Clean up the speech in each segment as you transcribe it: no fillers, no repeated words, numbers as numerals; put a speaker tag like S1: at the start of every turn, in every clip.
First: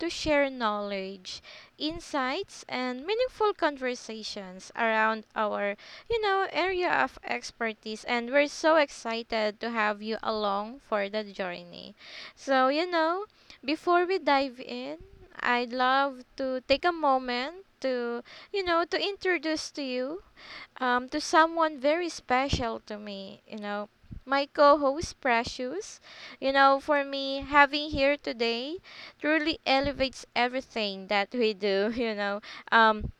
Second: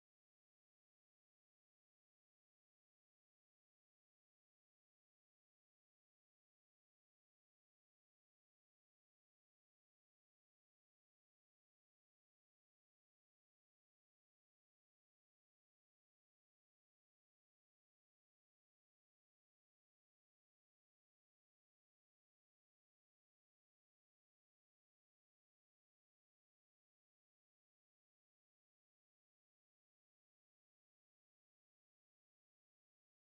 S1: to share knowledge, insights, and meaningful conversations around our area of expertise. And we're so excited to have you along for the journey. So, before we dive in, I'd love to take a moment to introduce to you to someone very special to me, my co-host Precious. You know, for me, having here today truly elevates everything that we do, Um,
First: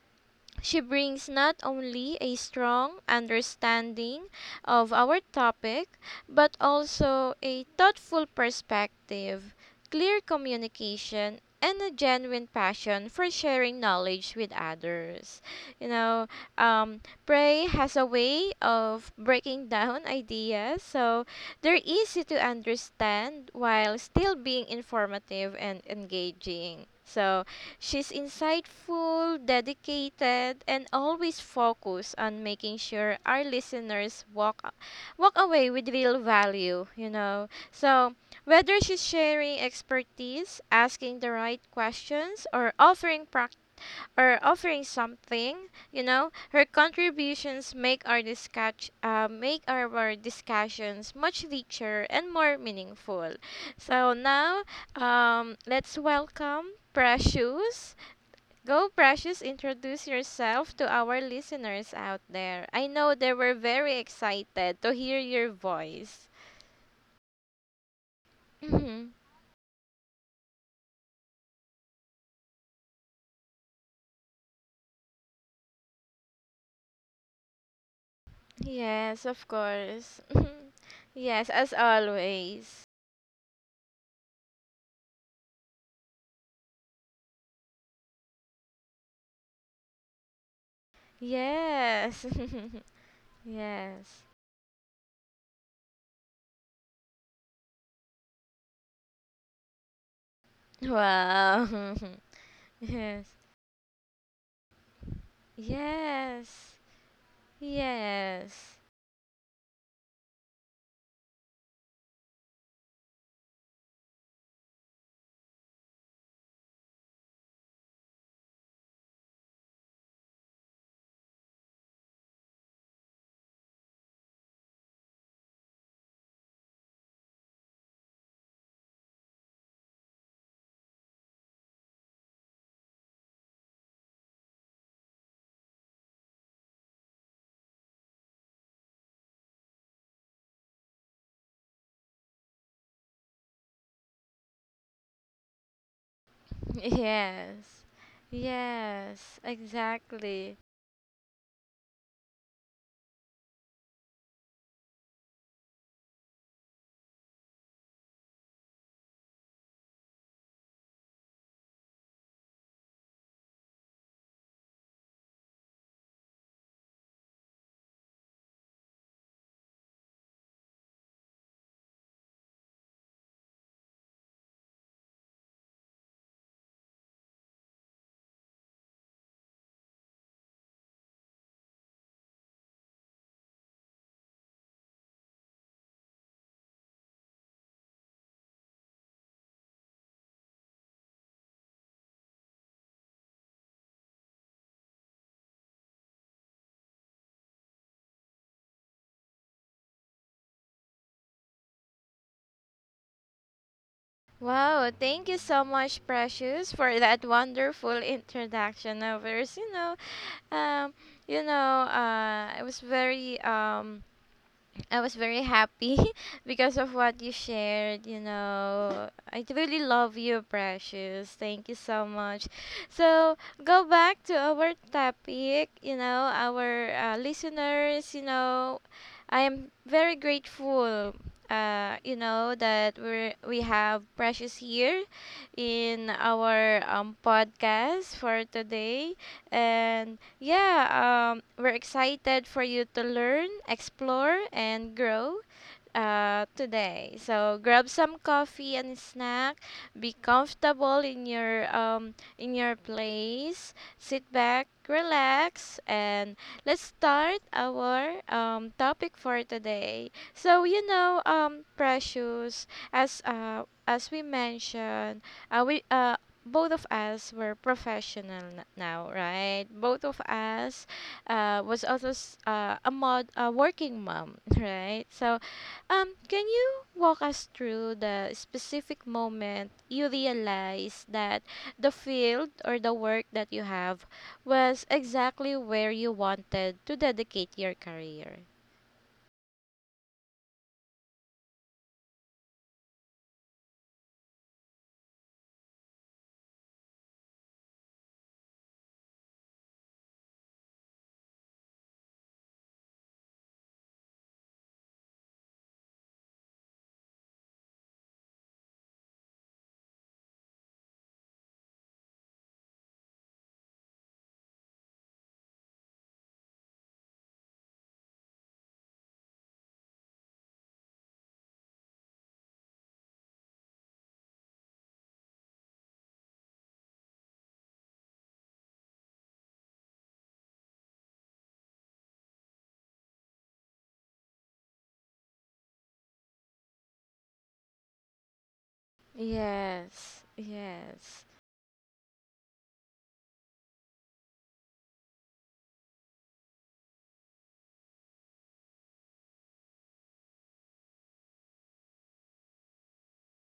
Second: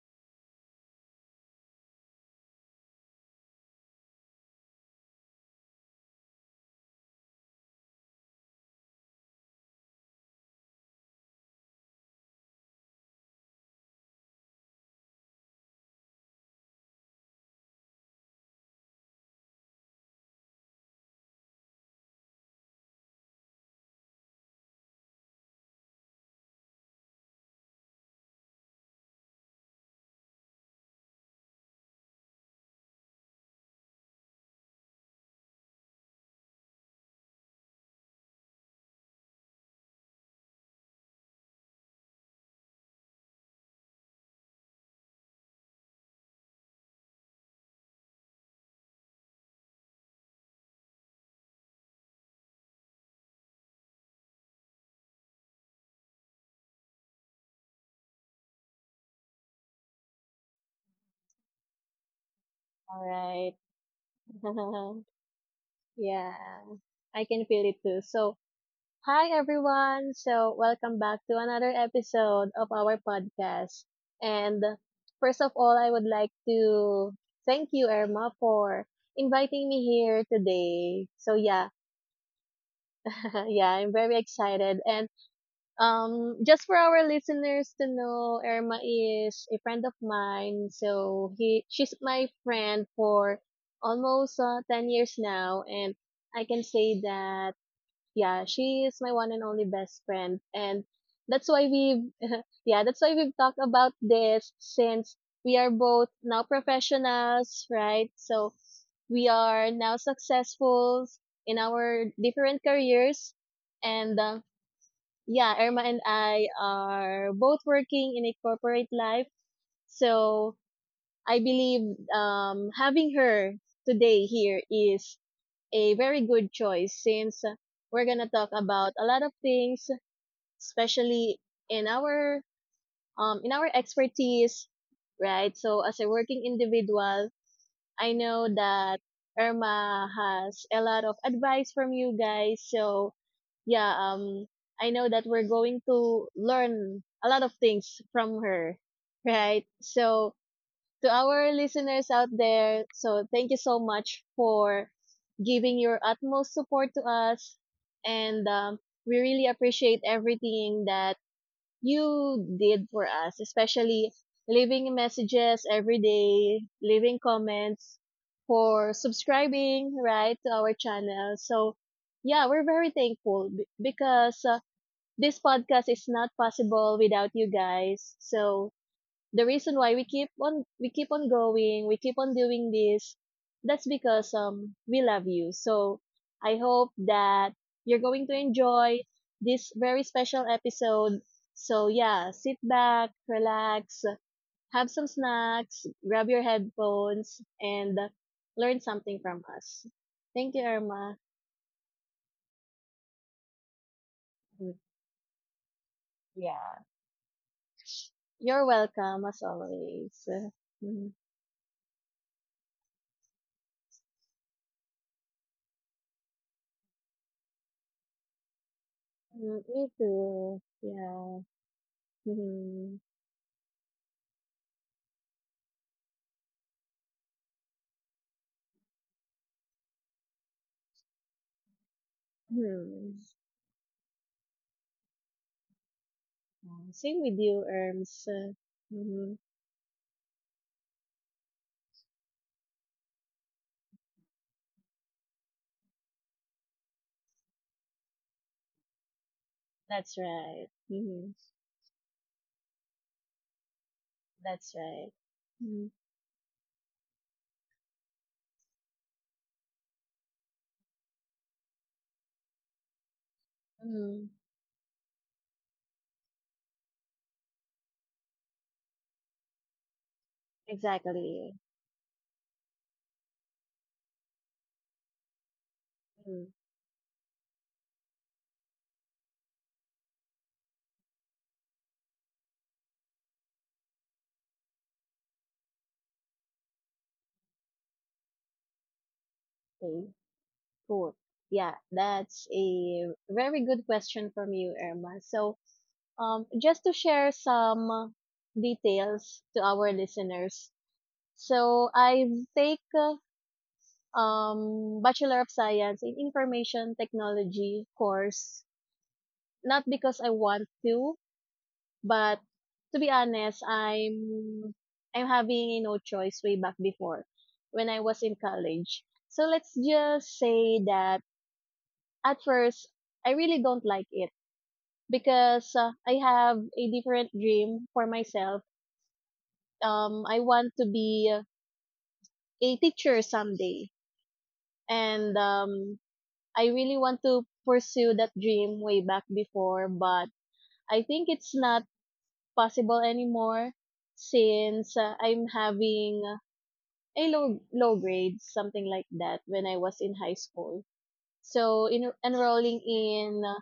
S1: she brings not only a strong understanding of our topic, but also a thoughtful perspective, clear communication, and a genuine passion for sharing knowledge with others. You know, um, Prey has a way of breaking down ideas, so they're easy to understand while still being informative and engaging. So, she's insightful, dedicated, and always focused on making sure our listeners walk away with real value, you know. So, whether she's sharing expertise, asking the right questions, or or offering something, you know, her contributions make make our discussions much richer and more meaningful. So now, let's welcome Precious. Go, Precious, introduce yourself to our listeners out there. I
S2: All
S1: know they were
S2: right.
S1: very excited to hear your voice.
S2: yeah, I can feel it too. So,
S1: Mhm.
S2: hi everyone. So, welcome back to another episode of our podcast. And first of all, I would like to thank you, Irma, for
S1: Yes, of
S2: inviting me here
S1: course.
S2: today. So,
S1: Yes,
S2: yeah,
S1: as always.
S2: yeah, I'm very excited. And Just for our listeners to know, Irma is a friend of mine. She's my
S1: Yes.
S2: friend for
S1: Yes.
S2: almost 10 years now. And I can say that, yeah, she is my one and only best friend. And that's why
S1: Wow.
S2: we have that's why
S1: Yes.
S2: we've talked about this since we are both now
S1: Yes.
S2: professionals, right? So
S1: Yes.
S2: we are now successful in our different careers. And yeah, Irma and I are both working in a corporate life. So I believe having her today here is a very good choice since we're gonna talk about a lot of things, especially in our in our expertise, right? So as a working individual, I know that Irma has a lot of advice from you guys. So yeah, I know that we're going to learn a lot of
S1: Yes.
S2: things from her,
S1: Yes.
S2: right? So
S1: Exactly.
S2: to our listeners out there, so thank you so much for giving your utmost support to us, and we really appreciate everything that you did for us, especially leaving messages every day, leaving comments, for subscribing, right, to our channel. So, yeah, we're very thankful because this podcast is not possible without you guys. So, the reason why we keep on going, we keep on doing this, that's because we love you. So I hope that you're going to enjoy this very special episode. So yeah, sit back, relax, have some snacks, grab your headphones, and learn something from us. Thank you, Irma. Mm.
S1: Wow, thank you so much, Precious,
S2: Yeah.
S1: for that wonderful
S2: You're
S1: introduction
S2: welcome,
S1: of
S2: as
S1: yours.
S2: always.
S1: Um,
S2: Mhm.
S1: it was very, I was very happy because of what you shared. You know, I
S2: Mm,
S1: really
S2: me
S1: love you,
S2: too.
S1: Precious.
S2: Yeah.
S1: Thank you so much. So, go back to our topic. Our listeners, you know, I am very grateful. You know that
S2: Hmm.
S1: we have Precious here in our
S2: Same
S1: um,
S2: with you,
S1: podcast
S2: Erms.
S1: for today,
S2: Mhm.
S1: and yeah, we're excited for you to learn, explore, and grow today. So grab some coffee and snack.
S2: That's
S1: Be
S2: right.
S1: comfortable
S2: Hmm.
S1: in your, in your place. Sit
S2: That's
S1: back,
S2: right.
S1: relax,
S2: Mm-hmm.
S1: and let's start our topic for today. So, precious, as
S2: Mm-hmm.
S1: we mentioned, we both of us were now, right? Both of us
S2: Exactly.
S1: was also s- a mod a working mom, right? So,
S2: Mm.
S1: can you walk us through the specific moment you realized that the field or the work that you have was exactly where you wanted to dedicate your career?
S2: Okay, cool. Yeah, that's a very good question from you, Irma. So, just to share some details to our listeners. So, I take Bachelor of Science in Information Technology course, not because I want to, but to be honest, I'm having a no choice way back before, when I was in college. So let's just say that at first I really don't like it because I have a different dream for myself. I want to be a teacher someday, and I really want to pursue that dream way back before.
S1: Yes,
S2: But I think
S1: yes.
S2: it's not possible anymore since I'm having a low grades, something like that, when I was in high school. So in enrolling in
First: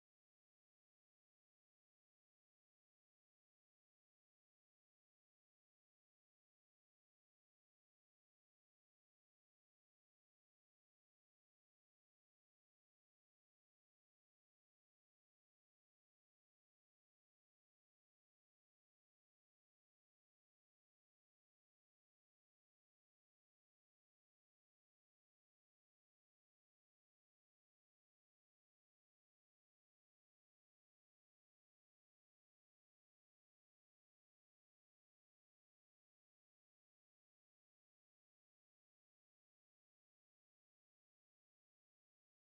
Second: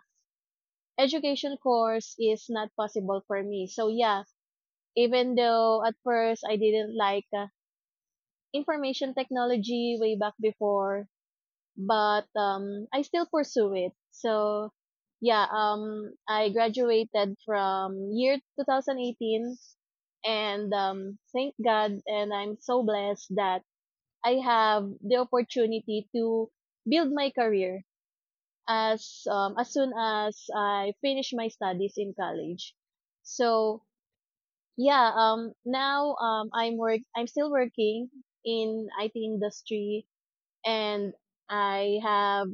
S2: education course is not possible for me. So yeah, even though at first I didn't like information technology way back before, but I still pursue it. So yeah, I graduated from year 2018, and thank God and I'm so blessed that I have the opportunity to build my career as soon as I finish my studies in college. So yeah, now I'm still working in IT industry, and I have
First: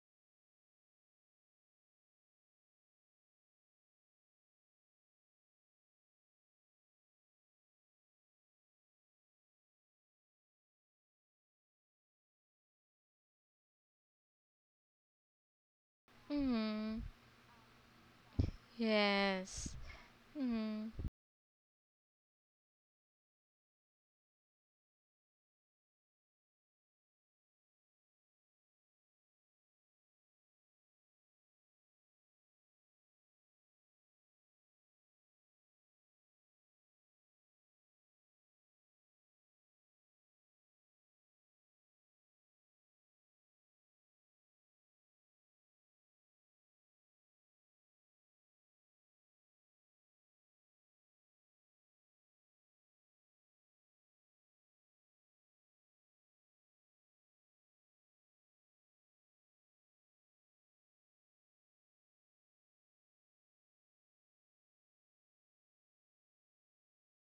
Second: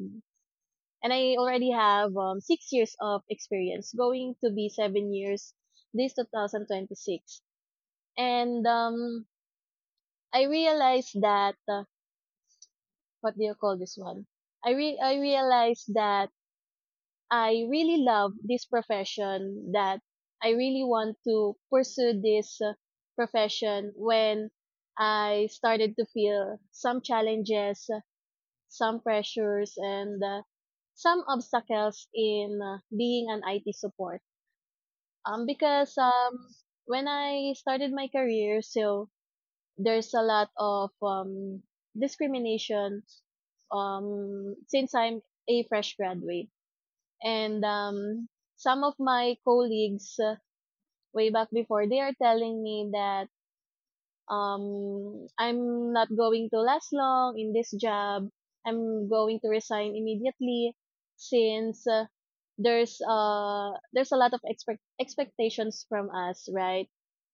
S2: I already have 6 years of experience, going to be 7 years this 2026. And I realized that what do you call this one? I realized that
S1: Mm,
S2: I really love this profession,
S1: yes.
S2: that I really
S1: Mm,
S2: want to pursue this profession. When I started to feel some challenges, some pressures, and some obstacles in being an IT support. Because when I started my career, so there's a lot of discrimination, since I'm a fresh graduate. And some of my colleagues way back before, they are telling me that I'm not going to last long in this job. I'm going to resign immediately since there's a lot of expectations from us, right?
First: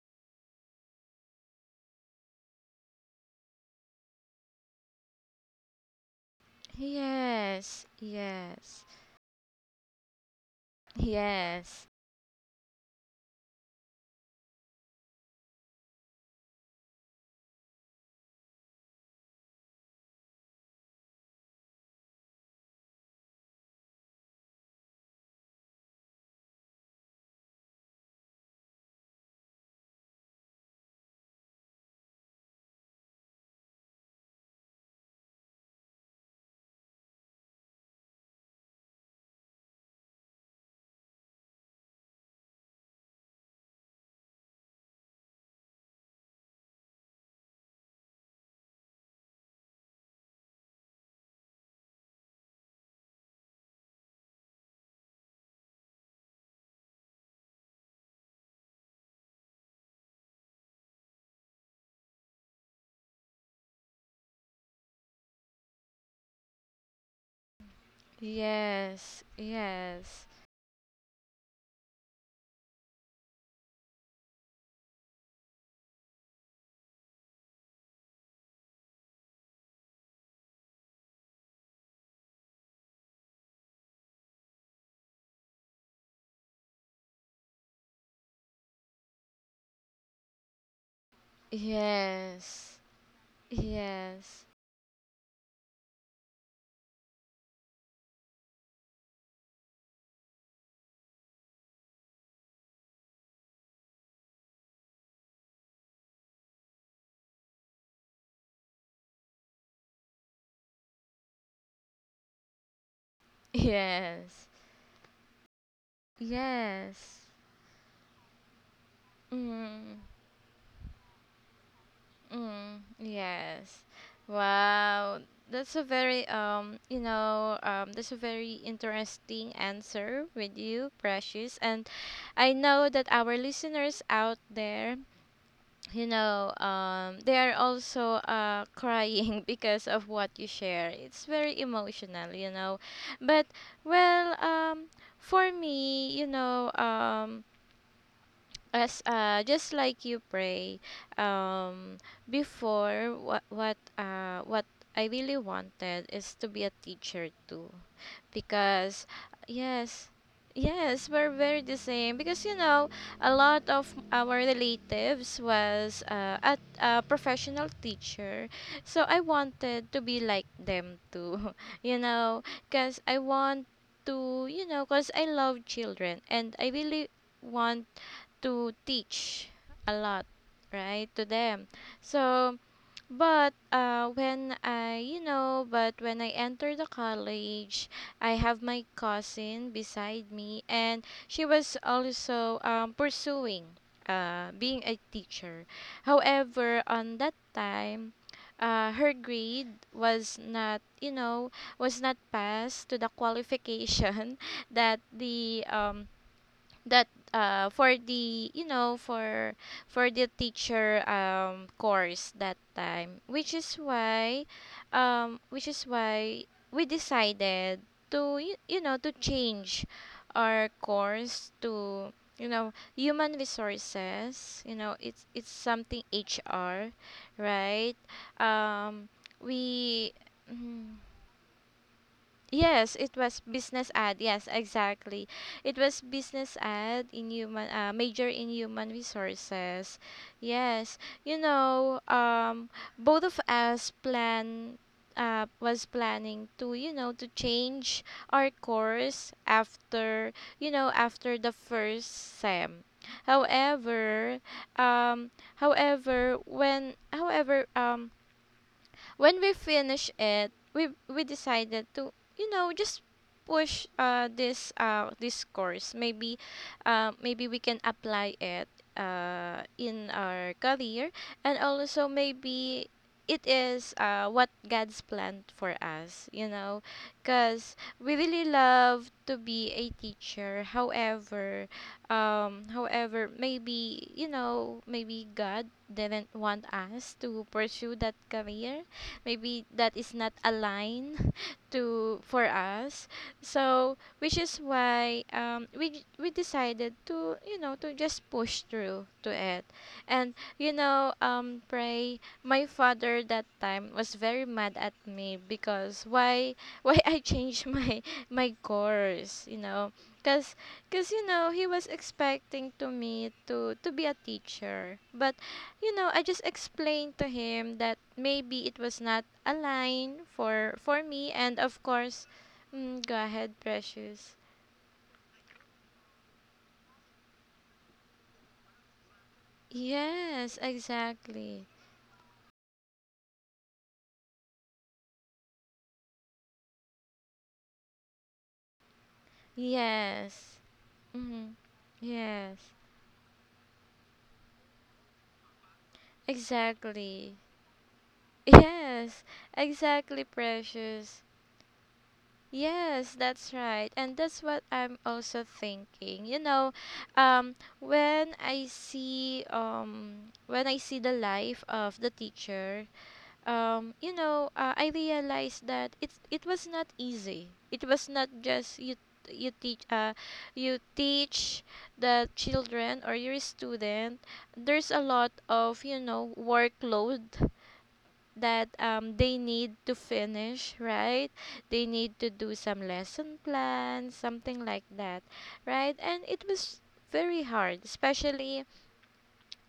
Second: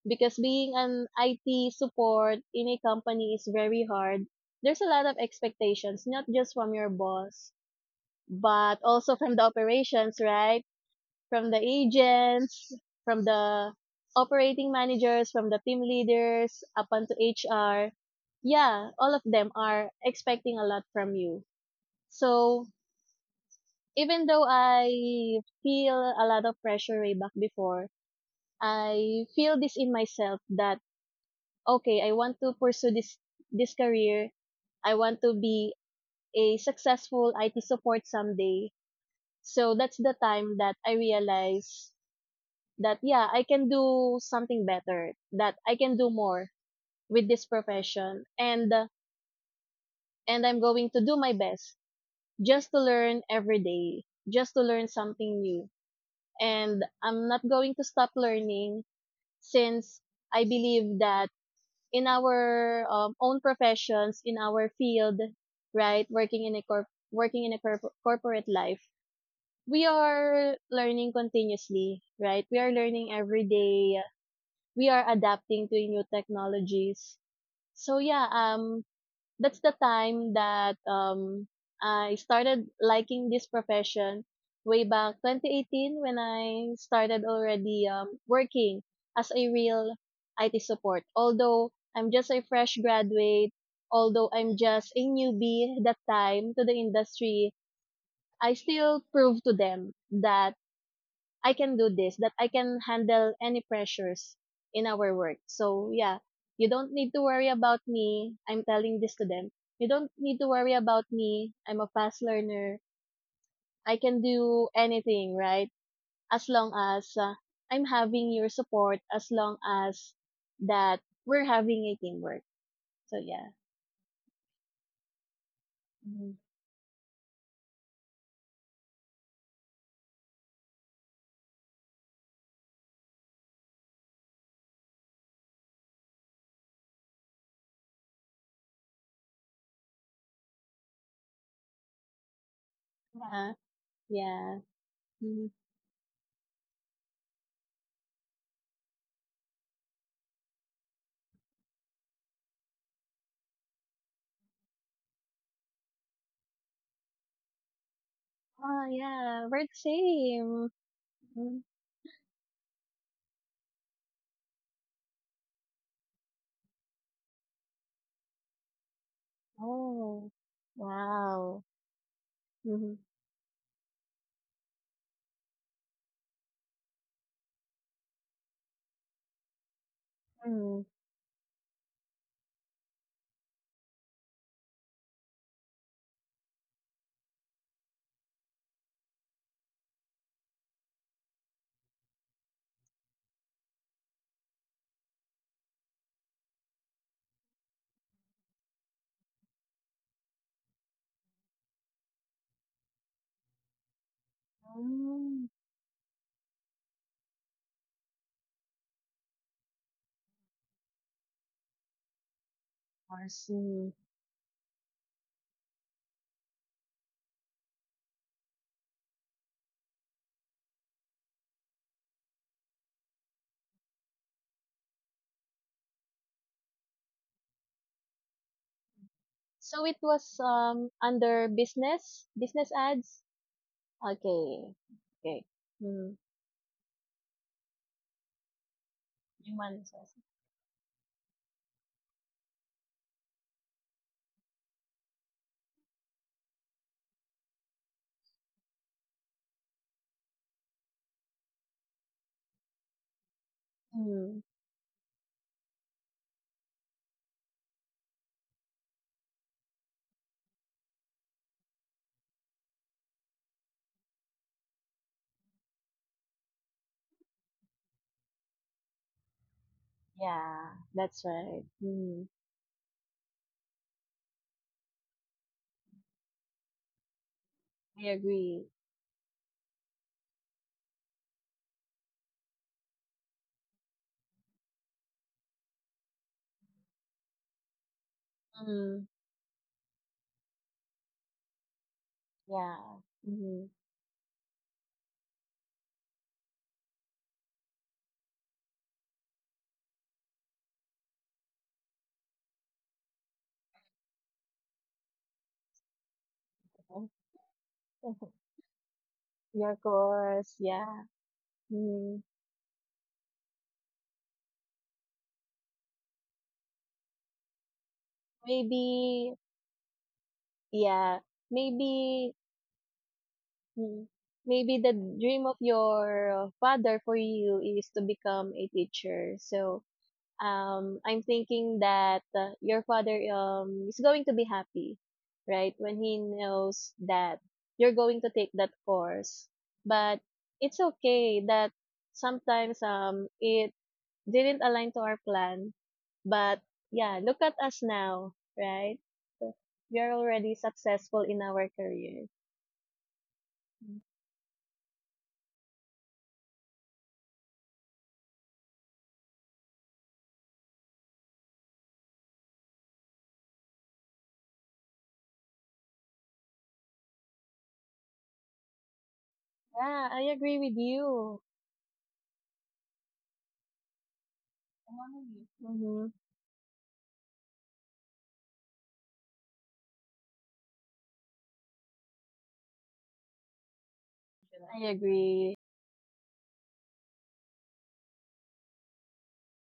S2: Because being an IT support in a company is very hard. There's a lot of expectations, not just from your boss,
S1: yes,
S2: but
S1: yes.
S2: also from the operations, right? From the
S1: Yes,
S2: agents, from the operating managers, from the team leaders, up onto HR. Yeah, all of them are expecting a lot from you. So, even though I feel a lot of pressure way back before, I feel this in myself that okay, I want to pursue this career. I want to be a successful IT support someday. So that's the time that I realized that yeah, I can do something better, that I can do more with this profession, and I'm going to do my best just to learn every day, just to learn something new, and I'm not going to stop learning since I believe that in our own professions, in our field, right, working in a corporate life,
S1: yes,
S2: we
S1: yes.
S2: are learning continuously, right, we are learning every day, we are adapting to new technologies. So yeah, that's the time that I started liking this profession, way back 2018, when I started already working as a real IT support. Although I'm just a fresh
S1: Yes,
S2: graduate, although
S1: yes,
S2: I'm just a newbie that time to the industry, I still prove to them that I can do this, that I can handle any pressures in our work. So yeah, you don't need to worry about me. I'm telling this to them. You don't need to worry about me. I'm a fast learner. I can
S1: yes.
S2: do anything, right? As long as
S1: Yes.
S2: I'm having your support, as long
S1: Mm,
S2: as that we're having a teamwork.
S1: mm,
S2: So yeah.
S1: yes. Wow. That's a very
S2: Mhm.
S1: you know that's a very interesting answer with you, Precious. And I know that our listeners out there, you know, they are also crying because of what you share. It's very emotional, you know. But
S2: Yeah.
S1: well,
S2: Yeah.
S1: um for
S2: Mhm.
S1: me, you know, as just like you, pray, um before what I really wanted is to be a teacher too
S2: Oh,
S1: because
S2: yeah. We're the
S1: yes,
S2: same.
S1: yes, we're very
S2: Mhm.
S1: the same because you know a lot of our relatives was at a professional teacher, so I wanted to be
S2: Oh,
S1: like them too
S2: wow.
S1: you know,
S2: Mm-hmm.
S1: because I want to, because I love children and I really want to teach a lot,
S2: Mm-hmm.
S1: right, to them. So but when I entered the college, I have my cousin beside me and she was also pursuing being a teacher. However, on that time, her grade was not you know was not passed to the qualification that
S2: Mm,
S1: the that for the you know for the teacher course that time,
S2: I
S1: which is
S2: see.
S1: why um, which is why we decided to change our course to human resources. You know, it's something HR, right? um
S2: So it
S1: we
S2: was
S1: Mm,
S2: under business, business
S1: yes, it
S2: ads?
S1: was business ad. Yes,
S2: Okay.
S1: exactly.
S2: Okay.
S1: It was
S2: Mm.
S1: business ad in human major in human
S2: Human
S1: resources.
S2: resources.
S1: Yes. You know, um, both of us plan, was planning to, to change our course after, after the first sem. However,
S2: Mm.
S1: however, when we finish it, we decided to just push this course. Maybe, maybe we can apply it in our
S2: Yeah,
S1: career,
S2: that's
S1: and
S2: right.
S1: also
S2: Mm.
S1: maybe it is what God's planned for us. You know, cause we
S2: I
S1: really
S2: agree.
S1: love to be a teacher. However, maybe, maybe god didn't want us to pursue that career,
S2: Mm.
S1: maybe that is not aligned to for us.
S2: Yeah. Mm.
S1: So, which is why we decided to, to just push through to it. And pray, my father that time was very mad at me because why why I changed my my course, you
S2: Yeah,
S1: know,
S2: of
S1: because
S2: course.
S1: because
S2: Yeah.
S1: you know he was
S2: Mm.
S1: expecting to me to be a teacher. But you know, I just explained to him that maybe it was not
S2: Maybe,
S1: a line for
S2: yeah.
S1: me, and of course,
S2: Maybe,
S1: mm, go ahead,
S2: mm,
S1: precious.
S2: maybe the dream of your father for you is to become a teacher. So,
S1: Yes,
S2: I'm
S1: exactly.
S2: thinking that your father is going to be happy, right? When he knows that you're going to take that course, but
S1: Yes.
S2: it's okay
S1: Mm-hmm.
S2: that
S1: Yes,
S2: sometimes it didn't align to our plan, but yeah,
S1: exactly.
S2: look at us now, right?
S1: Yes,
S2: So, we are
S1: exactly,
S2: already
S1: precious.
S2: successful in our career.
S1: Yes, that's right. And that's what I'm also thinking. You know, um when I see the life of the teacher, I realized that it was not easy. It was not just you teach
S2: Yeah, I agree
S1: you
S2: with you.
S1: teach the children or your student. There's a lot
S2: Totally.
S1: of, you
S2: Mm-hmm.
S1: know, workload that they need to finish, right, they need to do some lesson plans, something like
S2: I
S1: that,
S2: agree.
S1: right. And it was very hard, especially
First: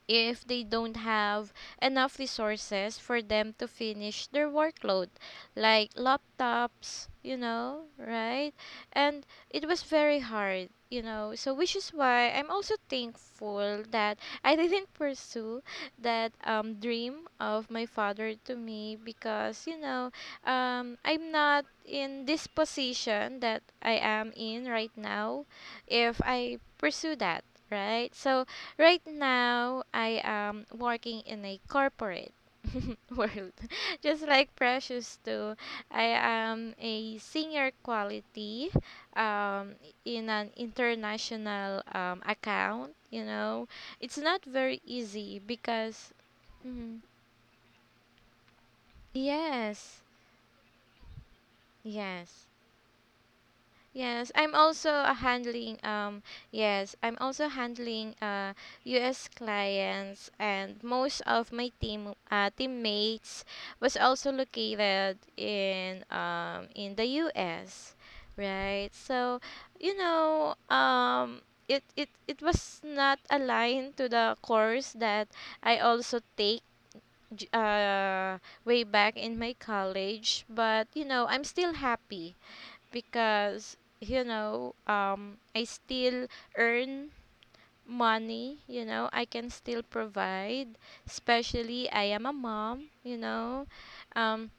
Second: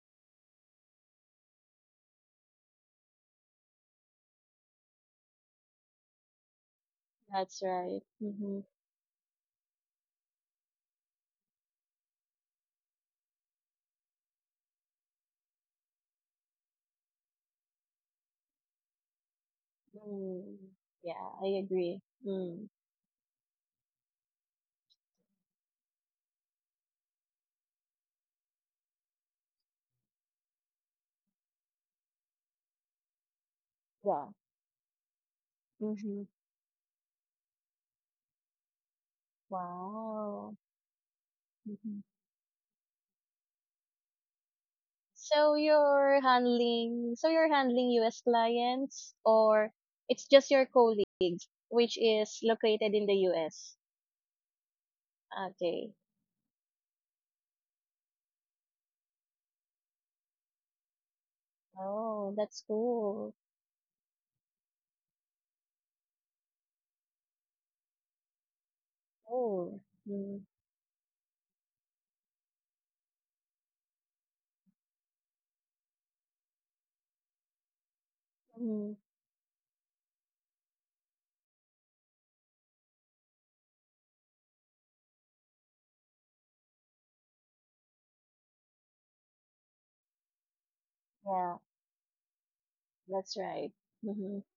S1: if they don't have enough resources for them to finish their workload, like laptops, you
S2: That's
S1: know,
S2: right.
S1: right?
S2: Mm-hmm.
S1: And it was very hard, you know. So, which is why I'm also thankful that I didn't pursue that dream of my father to me because, you know,
S2: Mm. Yeah,
S1: I'm
S2: I
S1: not
S2: agree.
S1: in this
S2: Mm.
S1: position that I am in right now if I pursue that, right? So, right now, I am working in a corporate world. Just
S2: Yeah.
S1: like Precious too, I
S2: Mm-hmm.
S1: am a senior quality um, in an
S2: Wow.
S1: international
S2: Hmm.
S1: account. You know, it's not very easy because mhm,
S2: So you're handling US clients, or
S1: yes,
S2: it's just your colleague, which is
S1: yes.
S2: located in the US.
S1: Yes, I'm also handling
S2: Okay.
S1: yes, I'm also handling US clients, and most of my
S2: Oh, that's cool.
S1: teammates was also located in the US, right? So,
S2: Cool.
S1: you
S2: Mm-hmm.
S1: know, it was not aligned to the course that I also take j- uh way
S2: Mm-hmm.
S1: back in my college. But you know, I'm still happy because I still earn money, you know, I can still provide,
S2: Yeah,
S1: especially I am a mom, you
S2: that's
S1: know,
S2: right. Mm-hmm.
S1: um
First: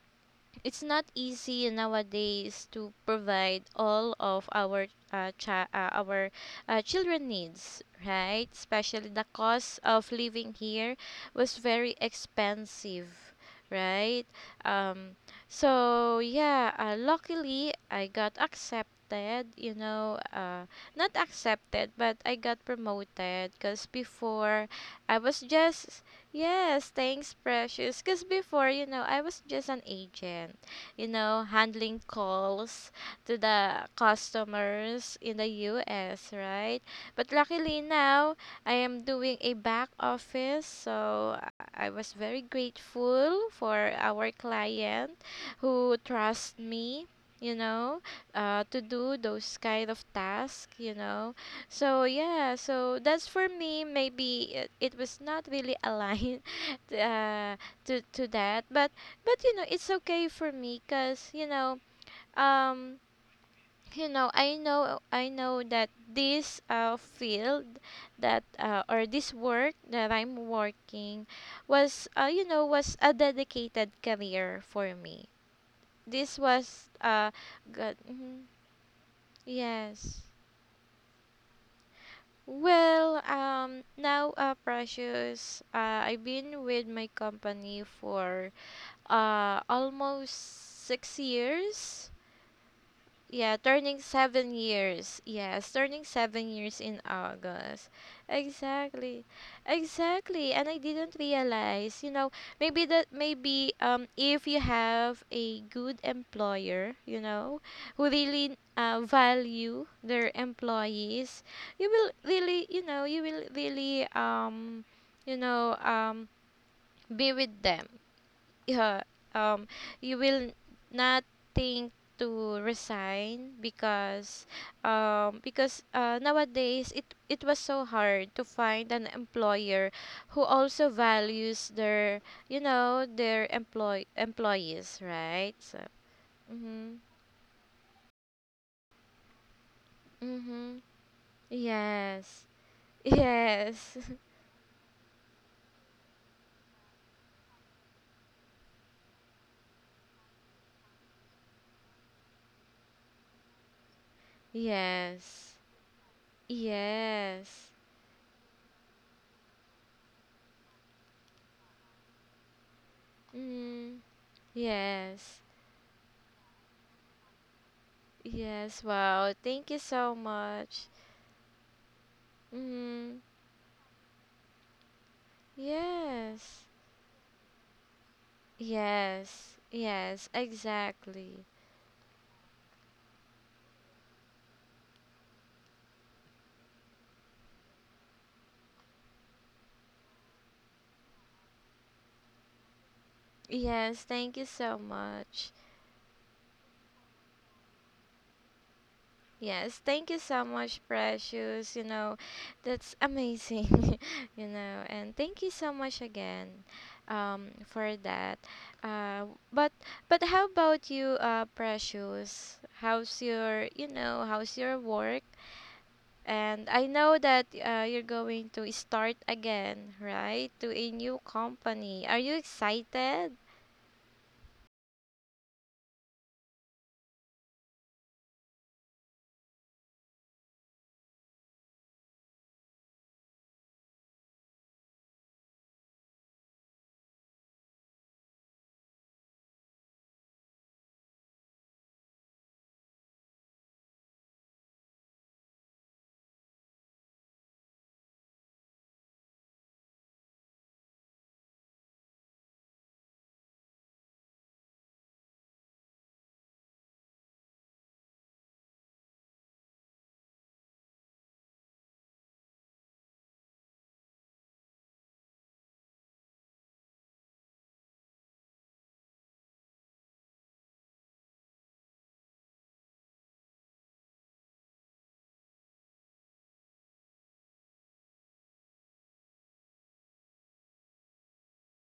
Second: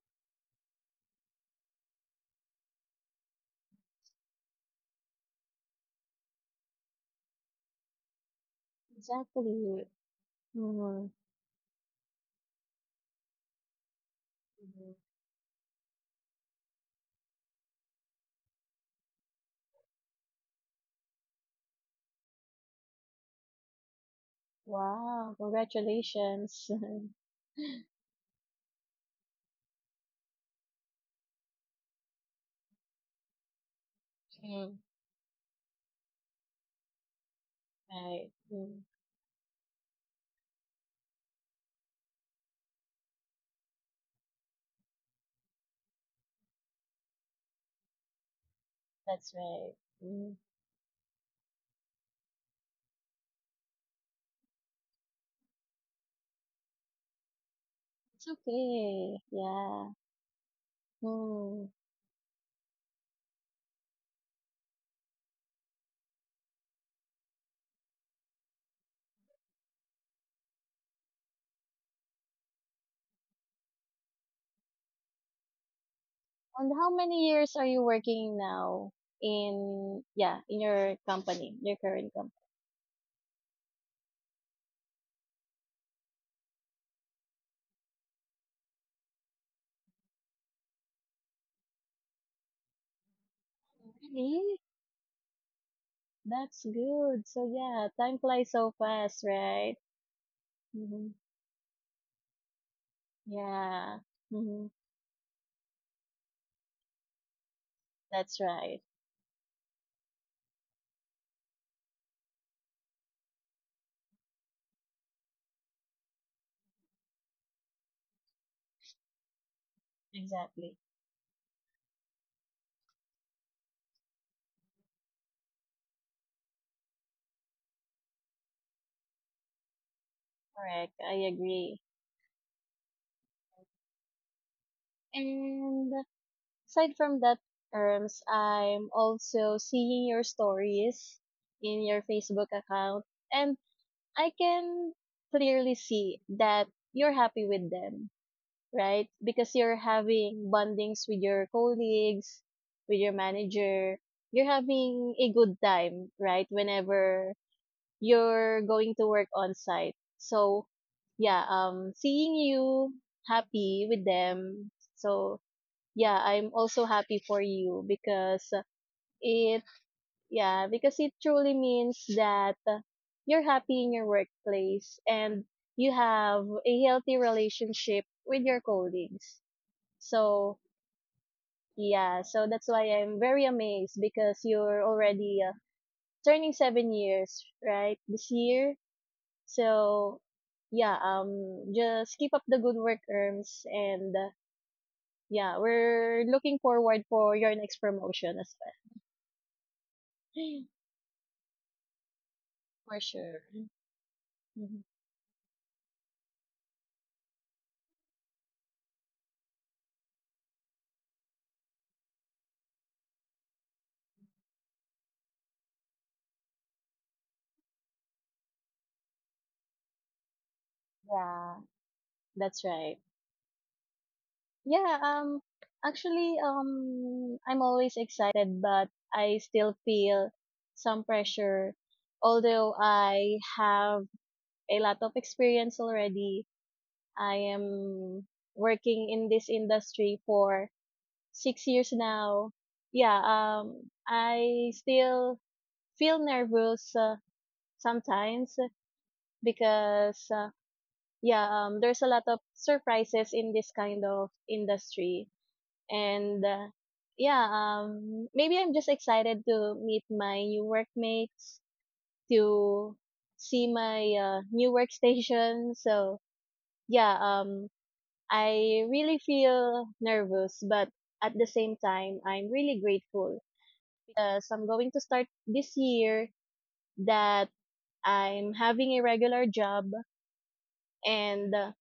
S1: it's not easy nowadays to provide all of our our children needs, right, especially the cost
S2: Exactly.
S1: of living here
S2: Mm-hmm.
S1: was very expensive, right.
S2: Mm-hmm.
S1: Um so yeah, luckily I got accepted, you know, uh, not accepted but I got promoted because before I
S2: Wow.
S1: was just,
S2: Congratulations.
S1: yes, thanks, Precious. Because before, you know, I was just an agent, you know, handling calls to the
S2: Mm.
S1: customers in the US, right? But luckily
S2: Right.
S1: now, I
S2: Mm.
S1: am doing a back office. So I was very grateful for our client who trusts me, you know, to do
S2: That's
S1: those
S2: right.
S1: kind of
S2: Mm.
S1: tasks, you know. So yeah, so that's for me. Maybe it was not really aligned t- uh, to to
S2: It's
S1: that,
S2: okay.
S1: but you know it's
S2: Yeah.
S1: okay for me because
S2: Mm.
S1: um I know, I know that this field that or this work that I'm working was was a dedicated career for me. This was
S2: And how many years are
S1: good.
S2: you
S1: Mhm,
S2: working now in,
S1: yes.
S2: yeah, in your company, your current company?
S1: Well, now, Precious, I've been with my company for almost 6 years. Yeah, turning seven
S2: Really?
S1: years. Yes, turning 7 years
S2: That's
S1: in
S2: good. So
S1: August.
S2: yeah, time flies so
S1: Exactly.
S2: fast, right?
S1: Exactly. And I didn't
S2: Mm-hmm.
S1: realize, you know, maybe
S2: Yeah.
S1: if you
S2: Mm-hmm.
S1: have a good employer, you know, who
S2: That's
S1: really
S2: right.
S1: value their employees, you will really, you know, you will really you know, um be with them. Yeah, um, you will
S2: Exactly.
S1: not think to resign because nowadays it it was so hard to find an employer who also
S2: Correct. I
S1: values
S2: agree.
S1: their, you know, their employees, right. So
S2: And
S1: mhm,
S2: aside from that terms, I'm also seeing your
S1: mhm,
S2: stories in your
S1: yes,
S2: Facebook account. And
S1: yes,
S2: I can clearly see that you're happy with them, right? Because you're having bondings with your colleagues, with your manager. You're having a
S1: yes,
S2: good time, right? Whenever
S1: yes,
S2: you're going to work on site. So, yeah, seeing you happy
S1: mm,
S2: with them.
S1: yes.
S2: So, yeah, I'm also happy for you because uh,
S1: Yes, wow. Thank you so
S2: yeah,
S1: much.
S2: because it truly means that
S1: Mm,
S2: you're happy in your workplace and you have
S1: yes.
S2: a healthy relationship with your colleagues.
S1: Yes. Yes,
S2: So,
S1: exactly.
S2: yeah, so that's why I'm very amazed because you're already turning 7 years, right? This year. So, yeah, just keep up the good work, Erms,
S1: Yes,
S2: and
S1: thank you so much.
S2: yeah, we're looking forward for your next promotion as well.
S1: Yes, thank you so much, Precious. You know, that's
S2: For sure.
S1: amazing. You know,
S2: Mhm.
S1: and thank you so much again for that. Uh but but how about you, Precious? How's your, you know, how's your work? And I know that you're going to start again, right? To a new
S2: Yeah,
S1: company. Are you
S2: that's right.
S1: excited?
S2: Yeah, um actually I'm always excited, but I still feel some pressure, although I have a lot of experience already. I am working in this industry for 6 years now. Yeah, I still feel nervous sometimes because yeah, there's a lot of surprises in this kind of industry, and yeah, maybe I'm just excited to meet my new workmates, to see my new workstation. So yeah, I really feel nervous, but at the same time I'm really grateful because I'm going to start this year, that I'm having a regular job, and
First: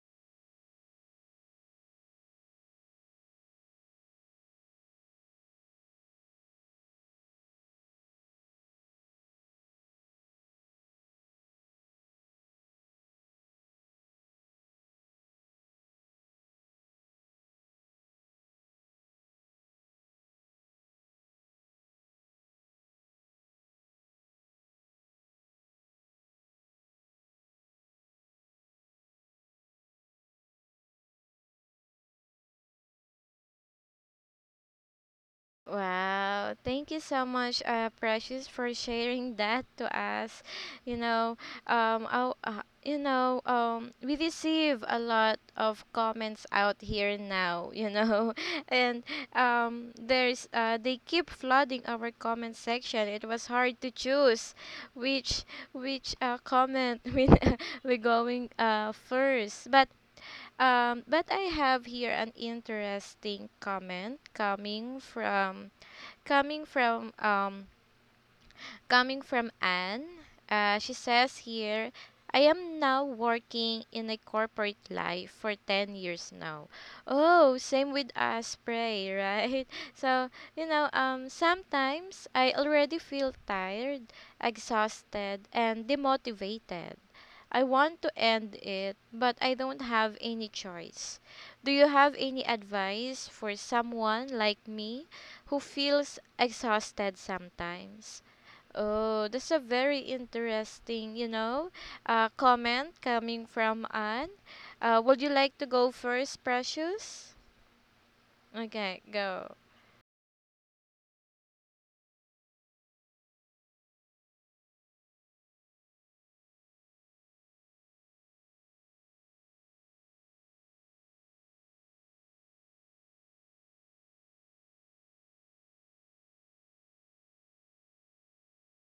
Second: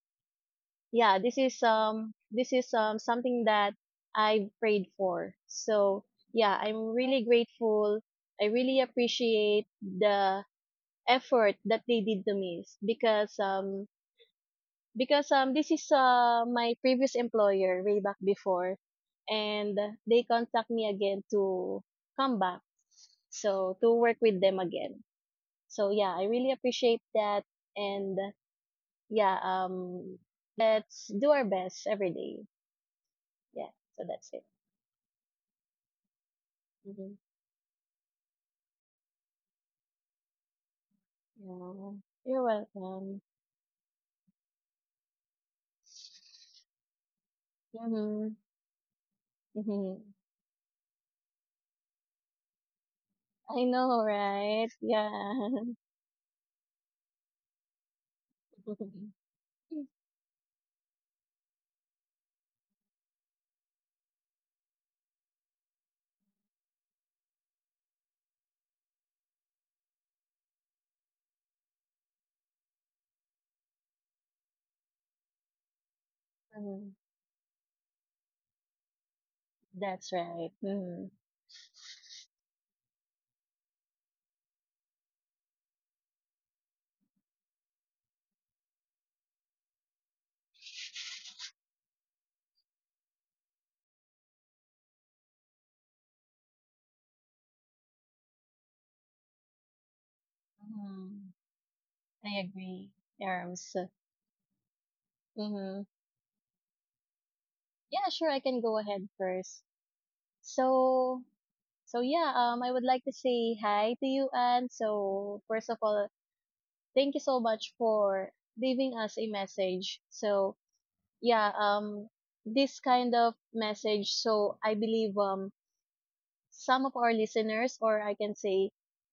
S2: yeah, this is something that I've prayed for. So yeah, I'm really grateful. I really appreciate the effort that they did to me, because this is my previous employer way back before, and they contact me again to come back, so to work with them again. So yeah, I really appreciate that, and yeah, let's do our best every day. Yeah, so that's it.
S1: Wow, thank you
S2: Hmm.
S1: so much, Precious, for sharing that to us. You know,
S2: Yeah,
S1: oh,
S2: you're
S1: you
S2: welcome.
S1: know, we receive a lot of comments out here now. You
S2: Mm-hmm.
S1: know, and
S2: Mm-hmm.
S1: there's they keep flooding our comment section. It was
S2: I
S1: hard to
S2: know,
S1: choose
S2: right?
S1: which
S2: Yeah.
S1: which comment we going first, but I have here an interesting comment coming from um coming from Anne. She says here, I am now working in a corporate life for 10 years now.
S2: Mhm.
S1: Oh, same with us, pray, right?
S2: That's
S1: So,
S2: right.
S1: you know,
S2: Mm-hmm.
S1: sometimes I already feel tired, exhausted, and demotivated. I want to end it, but I don't have any choice. Do you have any advice for someone like me who feels exhausted sometimes? Oh, that's a very
S2: Mm-hmm.
S1: interesting, you know,
S2: I agree,
S1: comment coming
S2: Arms.
S1: from Anne. Would you like to
S2: Mm-hmm.
S1: go first, Precious?
S2: Yeah, sure, I can go ahead
S1: Okay,
S2: first.
S1: go.
S2: So, I would like to say hi to you, Anne. So, first of all, thank you so much for leaving us a message. So, yeah um this kind of message, so I believe, some of our listeners, or I can say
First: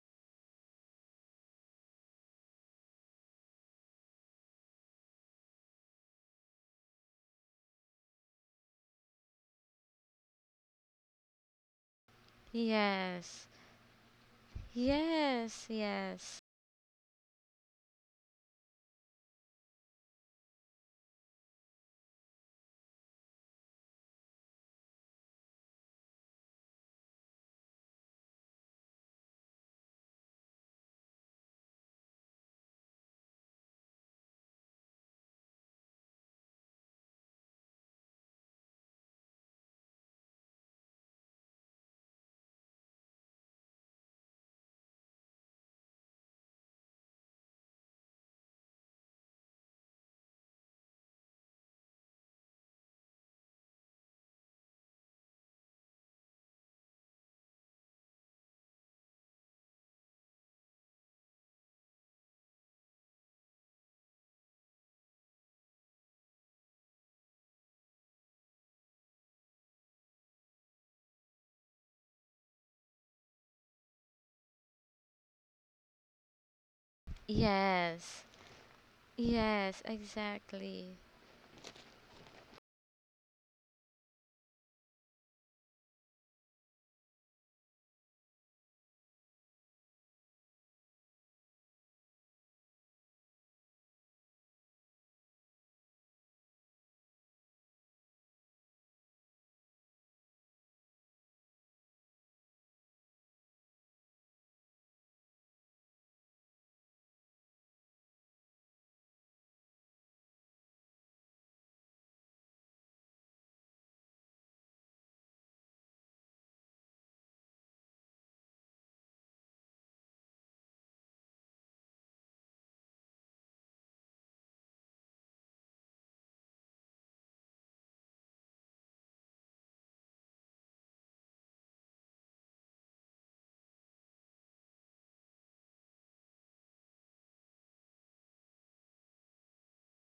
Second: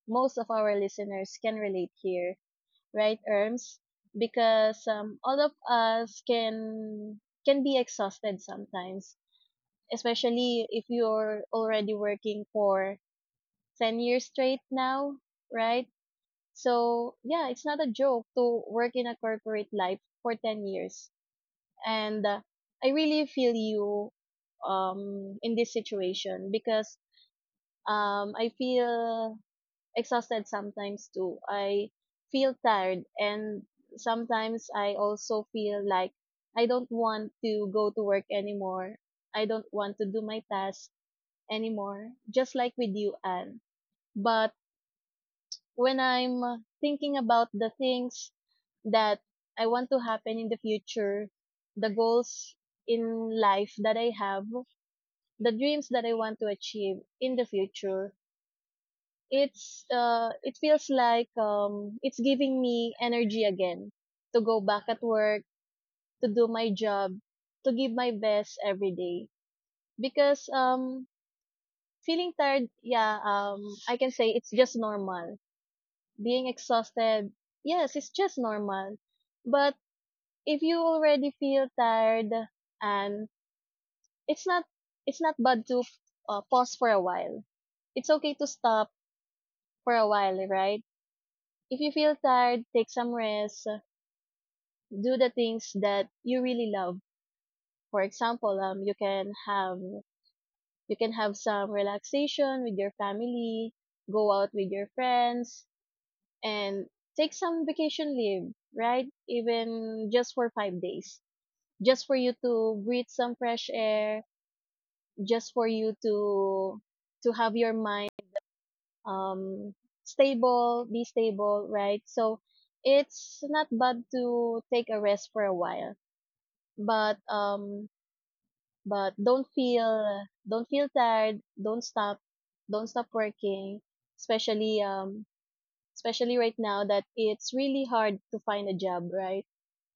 S2: most of our listeners, can relate here, right, Erms? Because all of us can be exhausted sometimes, especially if you're already working for
S1: Yes,
S2: 10 years straight now,
S1: yes,
S2: right?
S1: yes,
S2: So yeah, it's not a joke to work in a corporate life for 10 years. And I really feel you in this situation because I feel exhausted sometimes too. I feel tired, and sometimes I also feel like I don't want to go to work anymore. I don't want to do my task anymore, just like with you, Anne. But when I'm thinking about the things that I want to happen in the future, the goals in life that I have, the dreams that I want to achieve in the future, it feels like it's giving me energy again to go back at work, to do my job, to give my best every day. Because feeling tired, yeah, I can say it's just normal being exhausted, yes, it's
S1: yes,
S2: just normal. But
S1: yes,
S2: if you
S1: exactly.
S2: already feel tired and it's not it's not bad to pause for a while. It's okay to stop for a while, right? If you feel tired, take some rest, do the things that you really love. For example, you can have some relaxation with your family, go out with your friends, and take some vacation leave, right? Even just for 5 days, just for you to breathe some fresh air, just for you to have your mind um stable, be stable, right? So it's not bad to take a rest for a while, but um but don't feel tired, don't stop working, especially um especially right now that it's really hard to find a job, right?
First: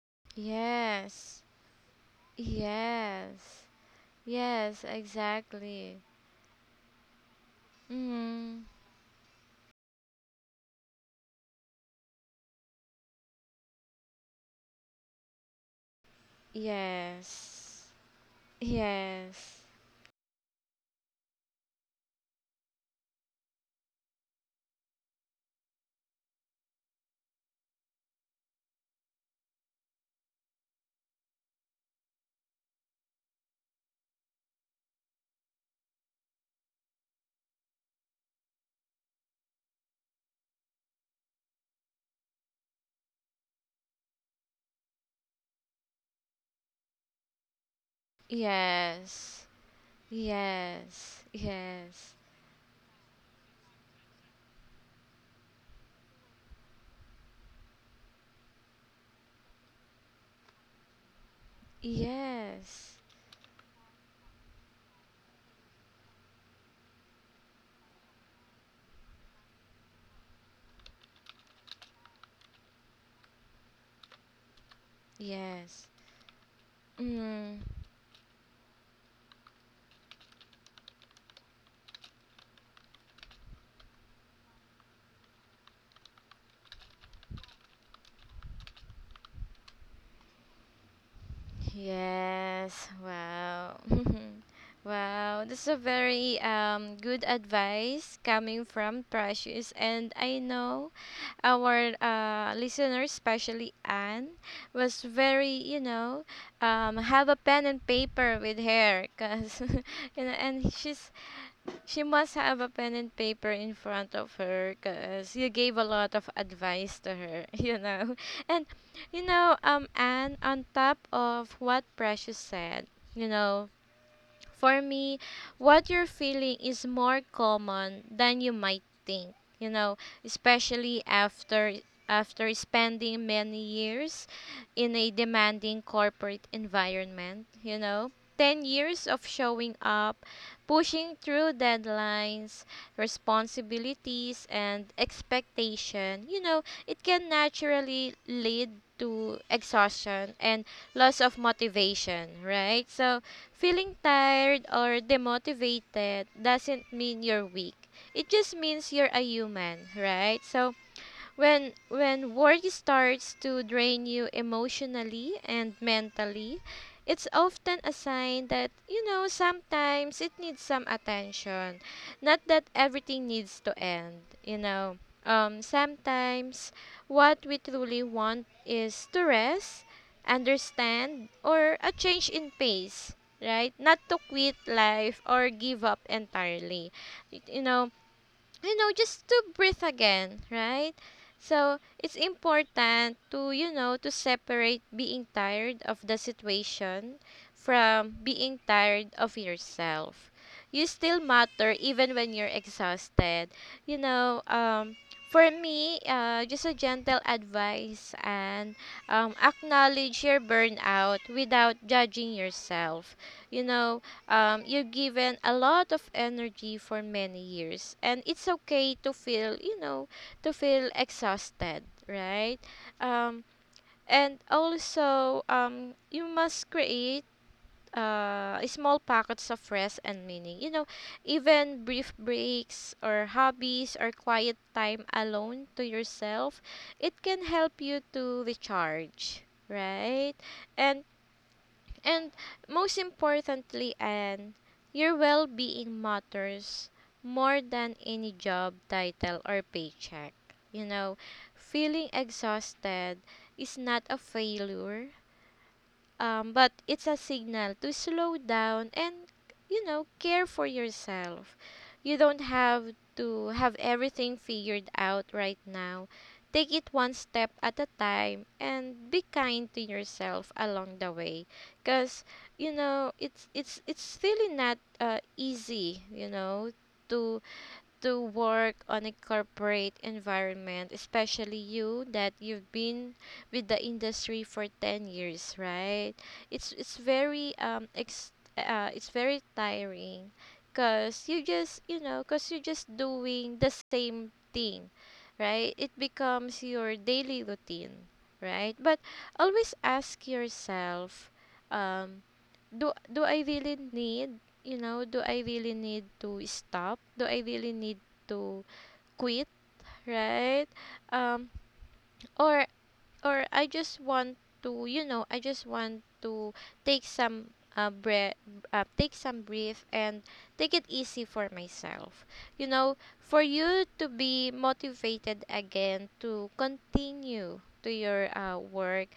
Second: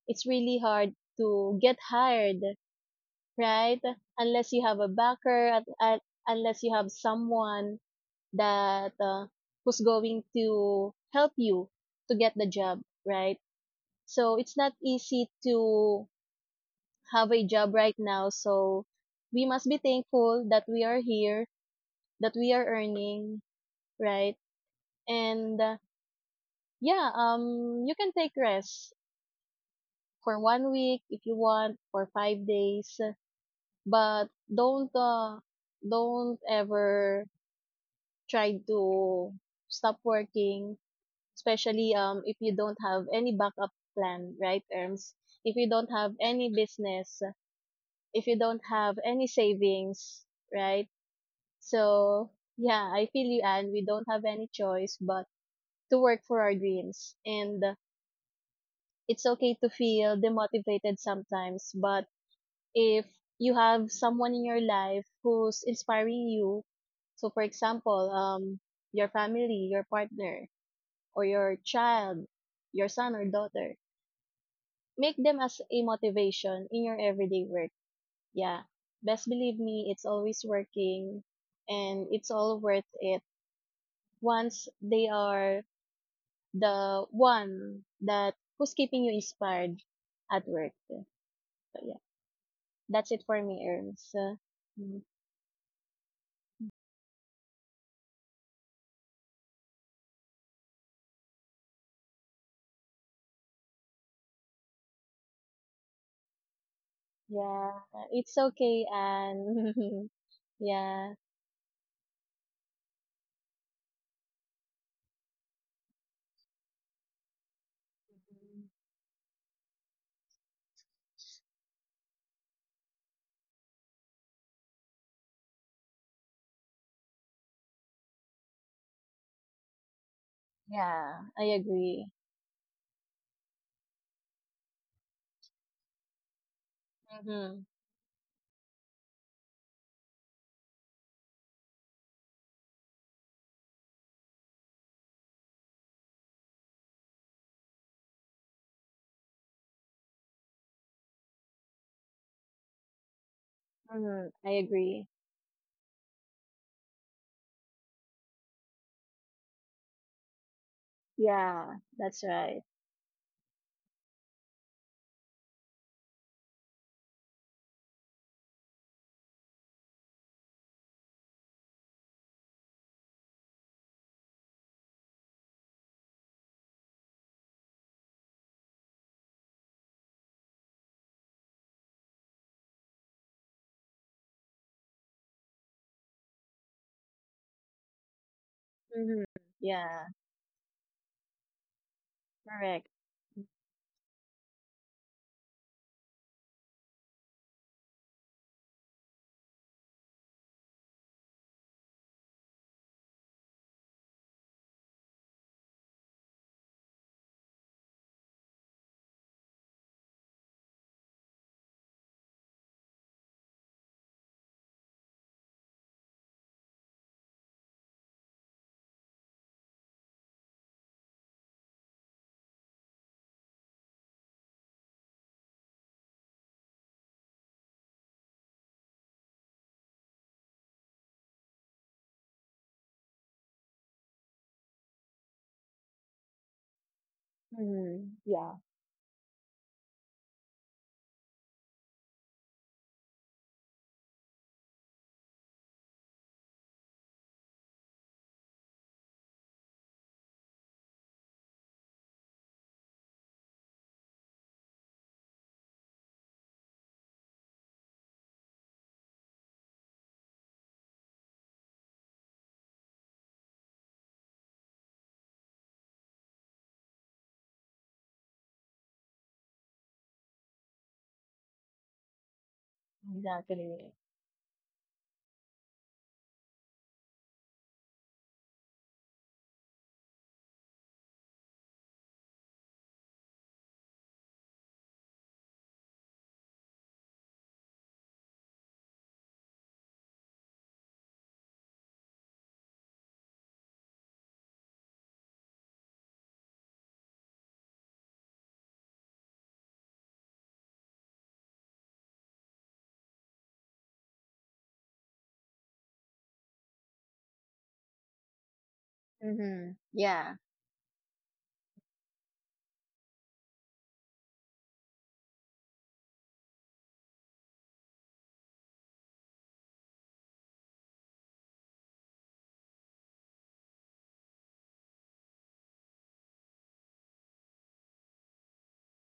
S2: It's really hard
S1: Yes.
S2: to get hired,
S1: Yes.
S2: right? Unless you have
S1: Yes,
S2: a backer,
S1: exactly.
S2: unless you have someone
S1: Mm.
S2: that who's going to help you to get the job, right? So it's not easy to have a job
S1: Yes.
S2: right now. So we
S1: Yes.
S2: must be thankful that we are here, that we are earning, right? And yeah, you can take rest for 1 week if you want, for 5 days, but don't uh, don't ever try to stop working, especially if you don't have any backup plan, right, Erms? If you don't have any business, if you don't have any
S1: Yes.
S2: savings, right?
S1: Yes. Yes.
S2: So yeah, I feel you, and we don't have any choice but to work for our dreams. And it's okay to feel demotivated sometimes, but
S1: Yes.
S2: if you have someone in your life who's inspiring you, so for example, your family, your partner, or your child, your son or daughter, make them as a
S1: Yes.
S2: motivation in your everyday
S1: Mm.
S2: work. Yeah. Best believe me, it's always working, and it's all worth it once they are the one that who's keeping you inspired at work. So yeah,
S1: Yes.
S2: that's it for me,
S1: Wow.
S2: Erms. Mm,
S1: Wow. This is a very good advice coming from Precious, and I know our listener, especially Anne, was very, you know, have a pen
S2: yeah,
S1: and
S2: it's
S1: paper with
S2: okay,
S1: her, cause,
S2: and
S1: you know, and
S2: yeah,
S1: she's she must have a pen and paper in front of her, cause you gave a lot of advice to her, you know, and you know, Anne, on top of what Precious said, you know, for me, what you're feeling is more common than you might think, you know, especially
S2: yeah, I agree.
S1: after spending many years in a demanding corporate environment,
S2: Mm-hmm.
S1: you know. 10 years of showing up, pushing through deadlines, responsibilities, and expectation, you know, it can naturally lead to exhaustion and loss of motivation, right? So feeling
S2: Mm-hmm. I
S1: tired
S2: agree.
S1: or demotivated doesn't mean you're weak. It just means you're a human, right? So
S2: Yeah,
S1: when
S2: that's
S1: when
S2: right.
S1: work starts to drain you emotionally and mentally, it's often a sign that, you know, sometimes it needs some attention, not that everything needs to end, you know. Sometimes what we truly want is to rest, understand, or a change in pace, right? Not to quit life or give up entirely, you know. You know,
S2: Mm-hmm.
S1: just to breathe
S2: Yeah,
S1: again, right? So it's
S2: correct.
S1: important to, you know, to separate being tired of the situation from being tired of yourself. You still matter even when you're exhausted, you know. For me, just a gentle advice, and acknowledge your burnout without judging yourself, you know. You've given a lot of energy for many years, and it's okay to feel, you know, to feel exhausted, right? um, and also, you must create small pockets of rest and meaning, you know, even brief breaks or hobbies or quiet time alone to yourself. It can help you
S2: Mm-hmm.
S1: to
S2: Yeah,
S1: recharge, right? and and most importantly, and your well being matters more than any job title or paycheck. You know, feeling exhausted is not a failure, but it's a signal to slow down and, you know, care for yourself. You don't have to have everything figured out right now. Take it one step at a time and be kind to yourself along the way. Because, you know, it's it's
S2: exactly.
S1: it's really not easy, you know, to to work on a corporate environment, especially you that you've been with the industry for 10 years, right? It's very it's very tiring, cuz you just, you know, cuz you're just doing the same thing, right? It becomes your daily routine, right? But always ask yourself, um do I really need, you know, do I really need to stop? Do I really need to quit,
S2: Mm-hmm. Yeah,
S1: right? Um, or or I just want to, you know, I just want to take some breath, take some breath, and take it easy for myself. You know, for you to be motivated again to continue to your work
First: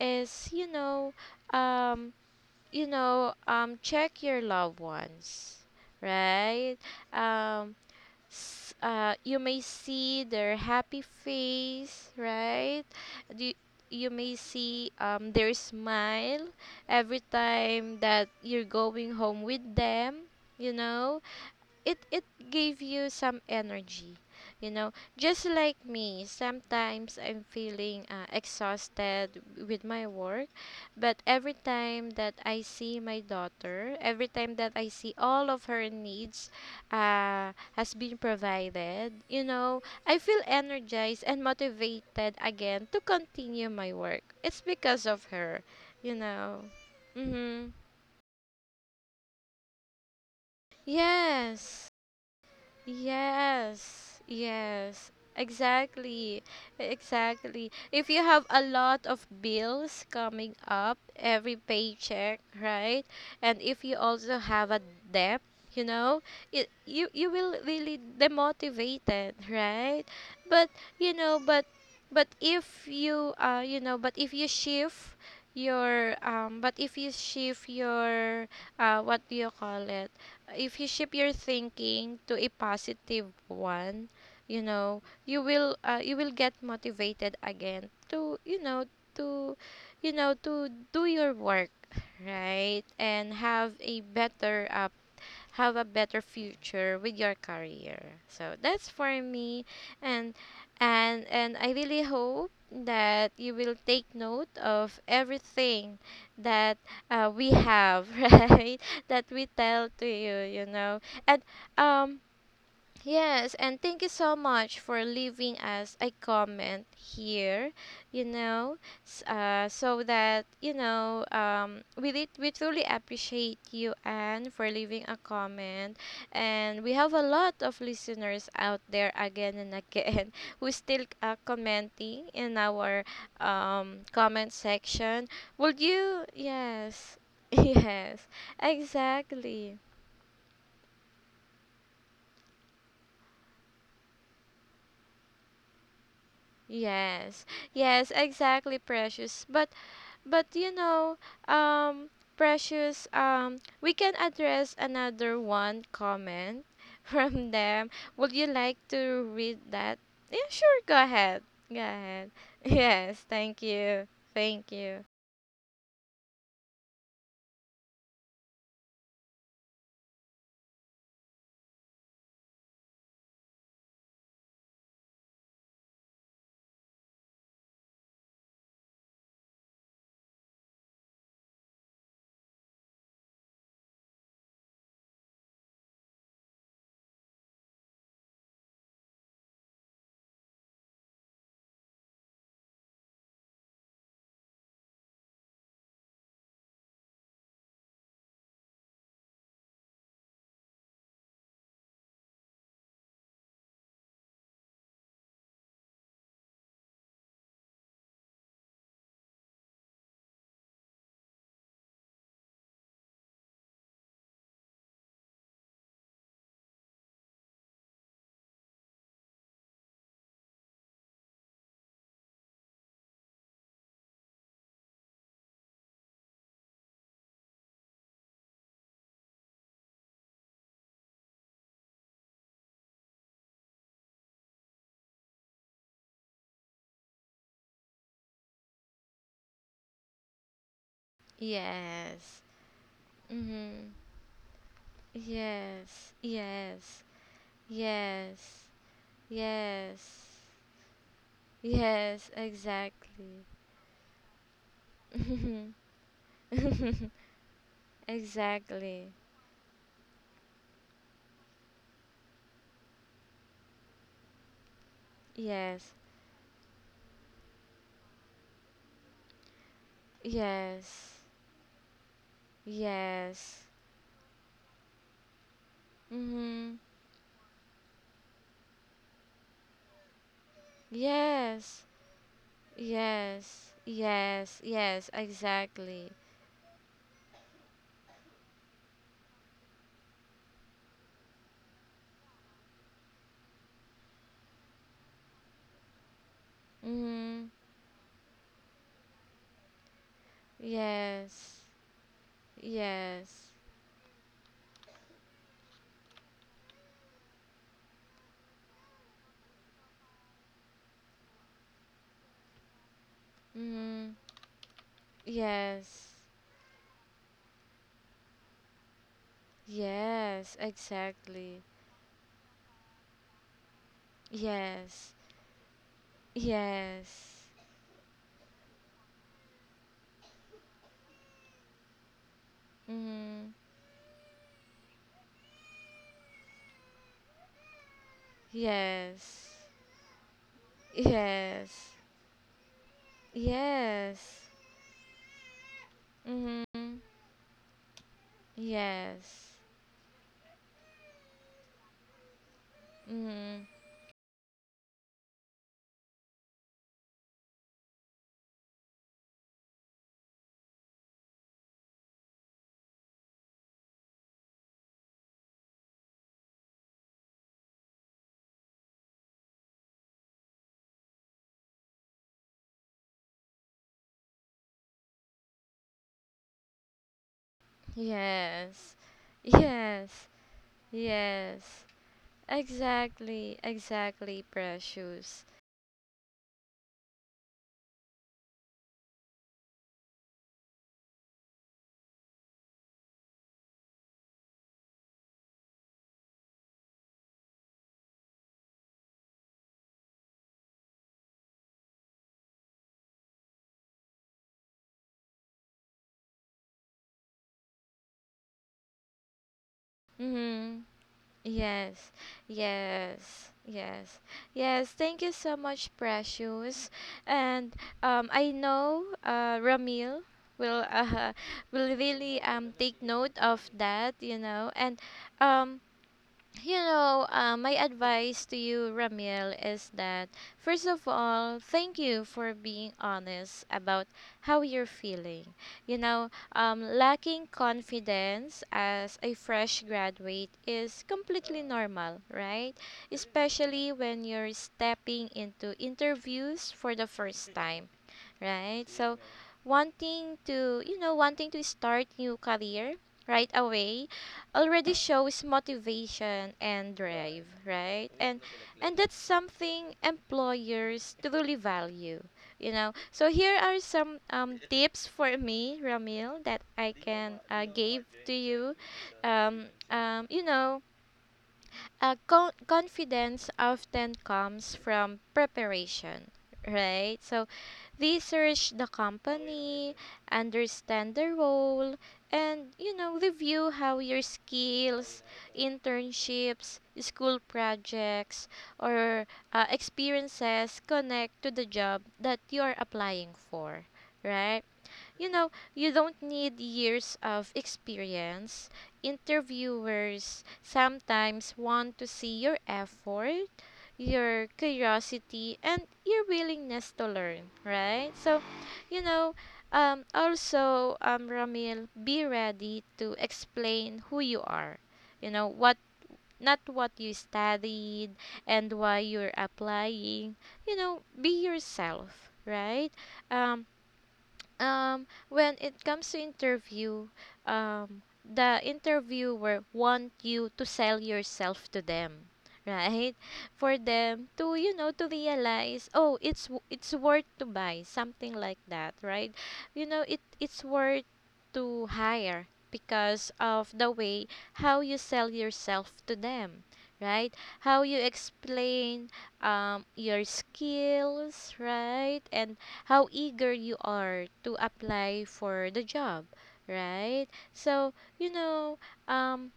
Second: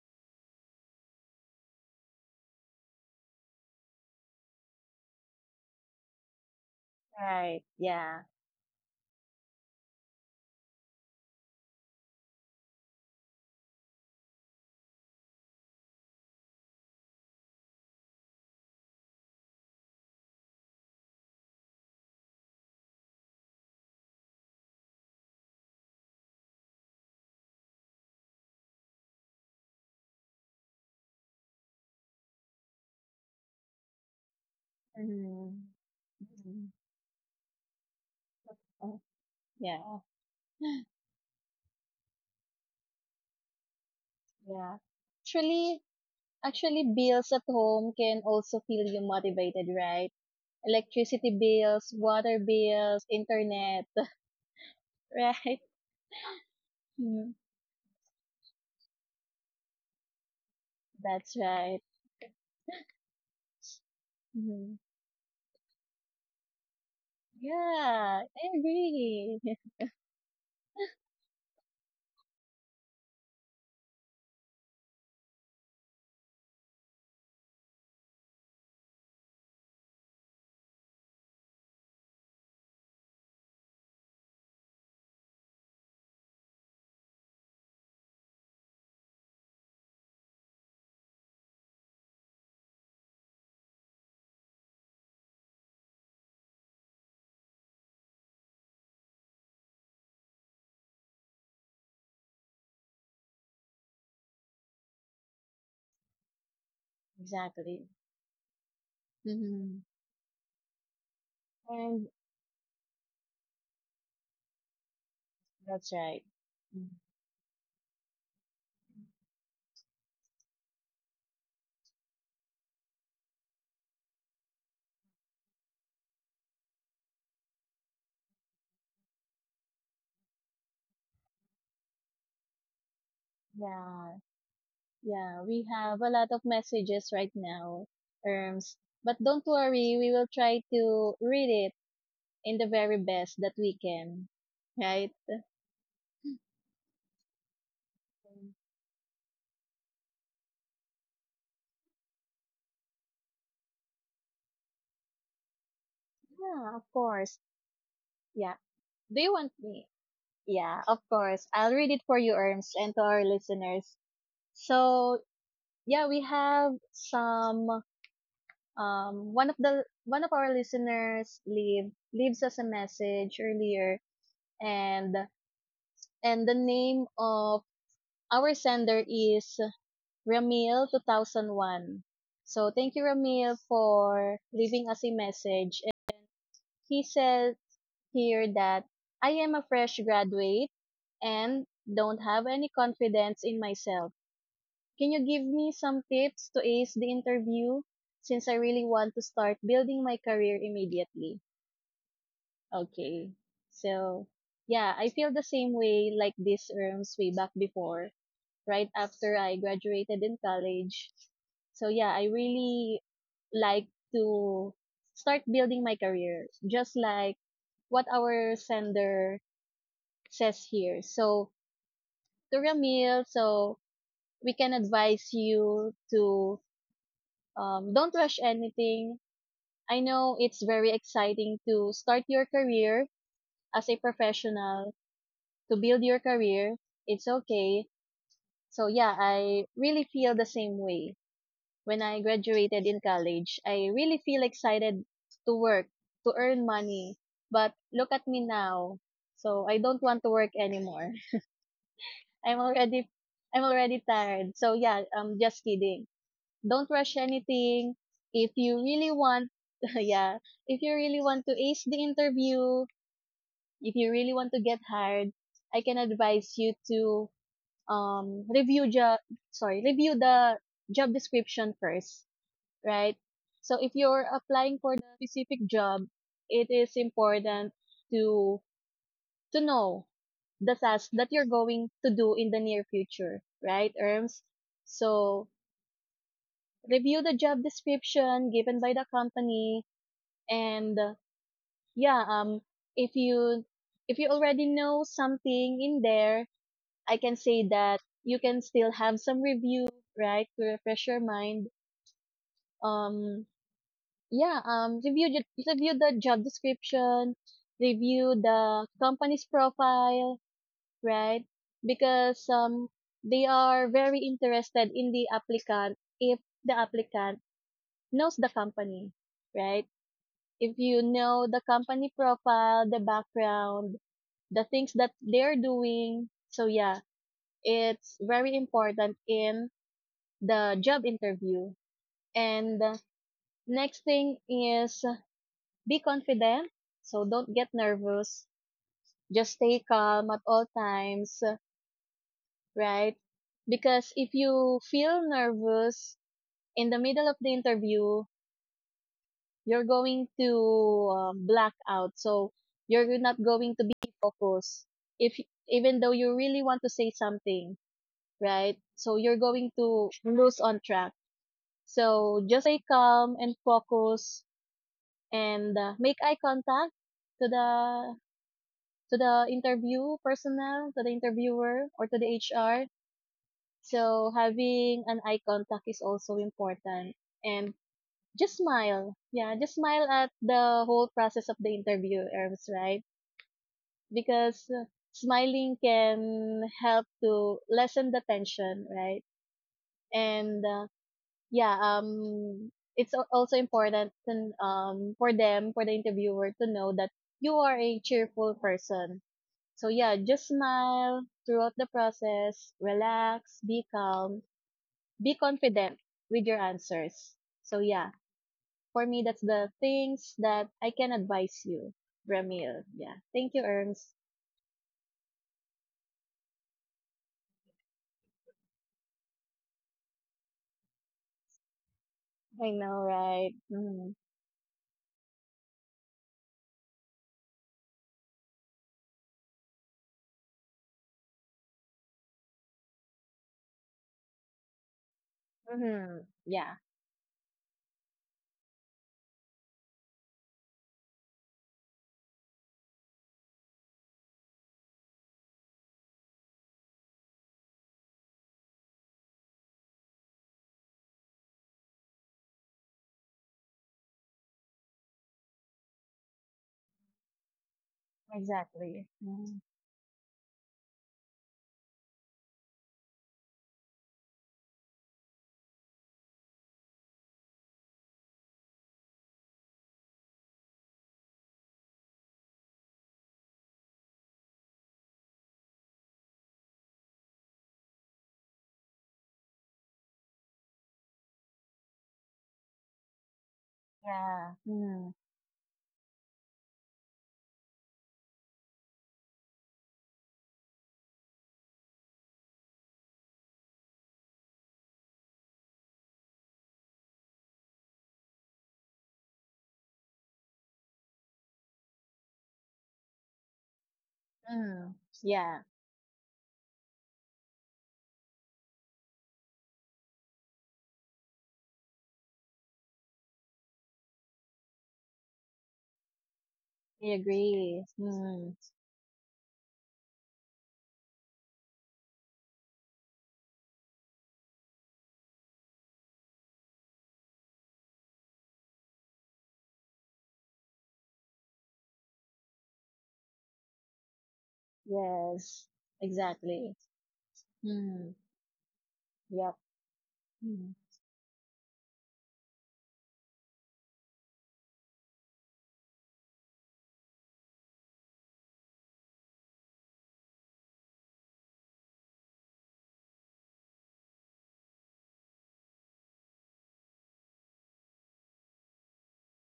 S1: is, um, you know, check your loved ones, right?
S2: right.
S1: Um,
S2: Yeah.
S1: you may see their happy face, right? You, you may see their smile every time that you're going home with them, you know? It gave you some energy, you know, just like me sometimes I'm feeling exhausted with my work, but every time that I see my daughter, every time that I see all
S2: Mm-hmm.
S1: of her needs
S2: Mm-hmm.
S1: uh, has been
S2: Oh,
S1: provided, you know,
S2: yeah.
S1: I feel energized and motivated again to continue my work. It's
S2: Yeah.
S1: because of her,
S2: Actually,
S1: you know.
S2: actually, bills at
S1: Mm-hmm.
S2: home can also feel you motivated, right? Electricity
S1: Yes.
S2: bills, water bills, internet,
S1: Yes, yes,
S2: right?
S1: exactly,
S2: Mhm.
S1: exactly. If you have a lot of bills coming up
S2: That's
S1: every
S2: right.
S1: paycheck, right? And if you also have a
S2: Hmm.
S1: debt, you know, it, you will
S2: Yeah,
S1: really
S2: I
S1: demotivated,
S2: agree.
S1: right? But you know, but if you you know, but if you shift your but if you shift your what do you call it? If you shift your thinking to a positive one, you know, you will get motivated again to, you know, to you know, to do your work, right? And have a better future with your career. So that's for me, and and I really hope that you will take note of everything that we
S2: Exactly.
S1: have right, that we tell
S2: Mm-hmm.
S1: to you, you know, and um yes, and thank you so much for leaving us
S2: That's
S1: a
S2: right.
S1: comment
S2: Mm.
S1: here, you know, so that, you know, we, did, we truly appreciate you, Anne, for leaving a comment. And we have a lot of listeners out there again and again who still commenting in our
S2: Yeah,
S1: comment section.
S2: yeah. We
S1: Would
S2: have a
S1: you?
S2: lot of messages
S1: Yes,
S2: right now,
S1: yes,
S2: terms. But don't
S1: exactly.
S2: worry, we will try to read it in the very best that we can. Right?
S1: Yes. Yes,
S2: Mm.
S1: exactly, Precious. But you know, um Precious, we can address another one comment
S2: Yeah, of course.
S1: from them. Would you
S2: Yeah.
S1: like to
S2: Do you want
S1: read
S2: me?
S1: that? Yeah, sure,
S2: Yeah,
S1: go
S2: of
S1: ahead.
S2: course. I'll
S1: Go
S2: read it for
S1: ahead.
S2: you, Erms, and to
S1: Yes,
S2: our
S1: thank
S2: listeners.
S1: you. Thank you.
S2: So, yeah, we have some, one of our listeners leaves us a message earlier, and the name of our sender is Ramil2001. So thank you, Ramil, for leaving us a message. And he said here that I am a fresh graduate and don't have any confidence in myself. Can you give me some tips to ace the interview since I really want to start building my career immediately? Okay. So, yeah, I feel the same way like this, Erms, way back before, right after I graduated in college. So yeah, I really like to start building my career, just like what our sender says here. So, to Ramil, so we can advise you to, don't rush anything. I know it's very exciting to start your career as a professional, to build your career. It's okay. So yeah, I really feel the same way. When I
S1: Yes.
S2: graduated in college, I
S1: Mhm.
S2: really feel excited to work,
S1: Yes.
S2: to earn
S1: Yes.
S2: money. But look at me
S1: Yes.
S2: now. So I don't want to
S1: Yes.
S2: work anymore.
S1: Yes,
S2: I'm already
S1: exactly.
S2: I'm already tired. So yeah, I'm just kidding. Don't rush anything. If you really
S1: Exactly.
S2: want yeah, if you really want to ace the interview, if you really want to get hired, I can
S1: Yes.
S2: advise you to um review job review the job
S1: Yes.
S2: description first, right?
S1: Yes.
S2: So if you're applying for the specific job, it
S1: Mhm.
S2: is important to know the task that you're
S1: Yes.
S2: going to do in the near future,
S1: Yes.
S2: right, Erms?
S1: Yes. Yes.
S2: So
S1: Exactly.
S2: review the job description given by the company, and yeah, if you already know something in there, I can
S1: Mhm.
S2: say that you can still have some review, right, to refresh your
S1: Yes.
S2: mind. Um
S1: Yes.
S2: yeah review the job description, review the company's profile, right? Because they are
S1: Mhm.
S2: very interested in the applicant
S1: Yes.
S2: if the applicant knows the company, right?
S1: Yes.
S2: If you know the
S1: Exactly.
S2: company profile, the background, the things that
S1: Yes.
S2: they're doing, so yeah,
S1: Yes.
S2: it's very important in the job interview. And
S1: Mhm.
S2: next thing is be confident. So don't get nervous. Just
S1: Yes.
S2: stay calm at all times,
S1: Yes.
S2: right? Because
S1: Yes.
S2: if you feel nervous in the
S1: Mhm.
S2: middle of the interview,
S1: Yes.
S2: you're going to black out. So you're not
S1: Mhm.
S2: going to be focused. If even though you really want to say something, right? So you're going to lose on track. So just stay calm and focus, and make eye contact to the interview personnel, to the interviewer, or to the HR. So having an eye contact is also important. And just
S1: Yes.
S2: smile. Yeah, just smile
S1: Yes.
S2: at the whole process of
S1: Yes.
S2: the interview, Erms, right?
S1: Exactly. Exactly,
S2: Because
S1: precious.
S2: smiling can help to lessen the tension, right? And yeah, it's al- also important to, for them, for the interviewer to know that you are a cheerful person. So yeah, just smile throughout the process, relax, be calm, be confident with your answers. So yeah, for me, that's the things that
S1: Mhm.
S2: I can advise you,
S1: Yes.
S2: Ramil.
S1: Yes.
S2: Yeah. Thank you, Erms.
S1: Yes. Yes, thank you so much, precious. And I know Ramil will will really
S2: I
S1: take
S2: know,
S1: note
S2: right?
S1: of
S2: Mm-hmm.
S1: that, you know. And um you know, my advice to you, Ramil, is that first of all, thank you for being honest about how you're feeling. You
S2: Mm-hmm.
S1: know,
S2: Yeah.
S1: lacking confidence as a fresh graduate is completely normal, right? Especially when you're stepping into interviews for the first time, right? So wanting to, you know, wanting to start new career right away already shows motivation and drive, right? And
S2: Exactly.
S1: that's
S2: Mm.
S1: something employers truly value, you know. So here are some tips for me, Ramil, that I can give to you. You know, confidence often comes from preparation, right? So research the company, understand the role, and you know, review how your
S2: Yeah. Mm.
S1: skills, internships, school projects, or experiences connect to the job that you are applying for, right? You know, you don't need years of experience. Interviewers sometimes want to see your effort, your
S2: Mm.
S1: curiosity,
S2: Yeah.
S1: and your willingness to learn, right? So, you know, also, Ramil, be ready to explain who you are, you know, what not what
S2: I
S1: you
S2: agree.
S1: studied
S2: Mm.
S1: and why you're applying. You know, be yourself, right? um when it comes to interview, the interviewer want you to sell yourself to them right, for them to you know to
S2: Yes.
S1: realize oh
S2: Exactly.
S1: it's worth to buy
S2: Mm.
S1: something like that, right?
S2: Yep.
S1: You know, it it's
S2: Mm.
S1: worth to hire because of the way how you sell yourself to them, right? How you explain your skills, right? And how eager you are to apply for the job, right? So, you know, um,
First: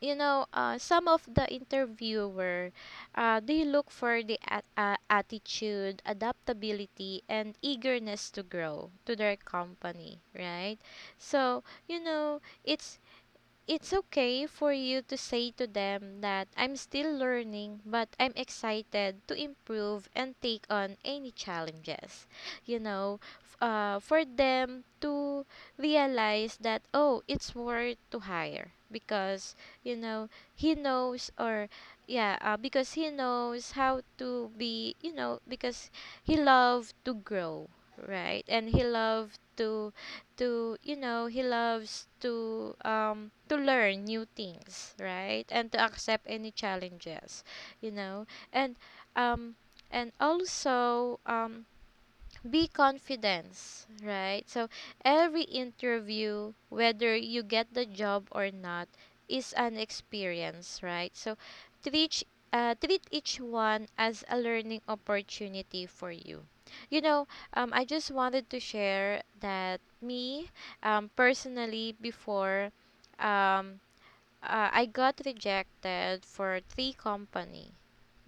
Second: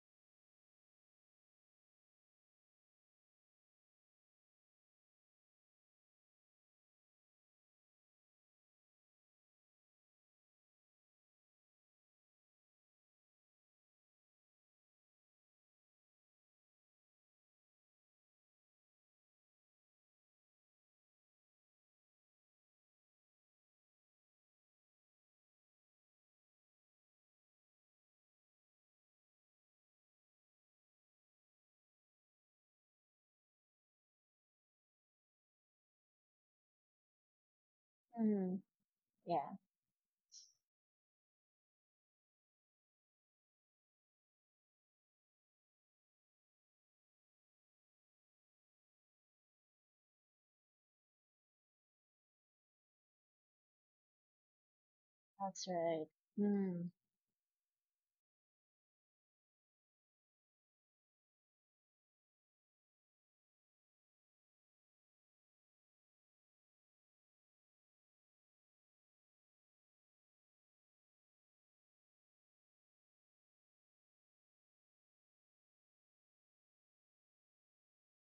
S1: you know, some of the interviewer, they look for the attitude, adaptability, and eagerness to grow to their company, right? So, you know, it's okay for you to say to them that I'm still learning, but I'm excited to improve and take on any challenges. You know, for them to realize that, oh, it's worth to hire because, you know, he knows or, yeah, because he knows how to be, you know, because he loved to grow, right?
S2: Mm.
S1: And he loved
S2: Yeah.
S1: to you know he loves to learn new things, right? And to accept any challenges, you know. And um also be confidence, right? So every
S2: That's right.
S1: interview, whether you get the job or not, is an experience, right? So treat treat each one as a learning opportunity for you. You know, I just wanted to share that personally, um, I got rejected for three company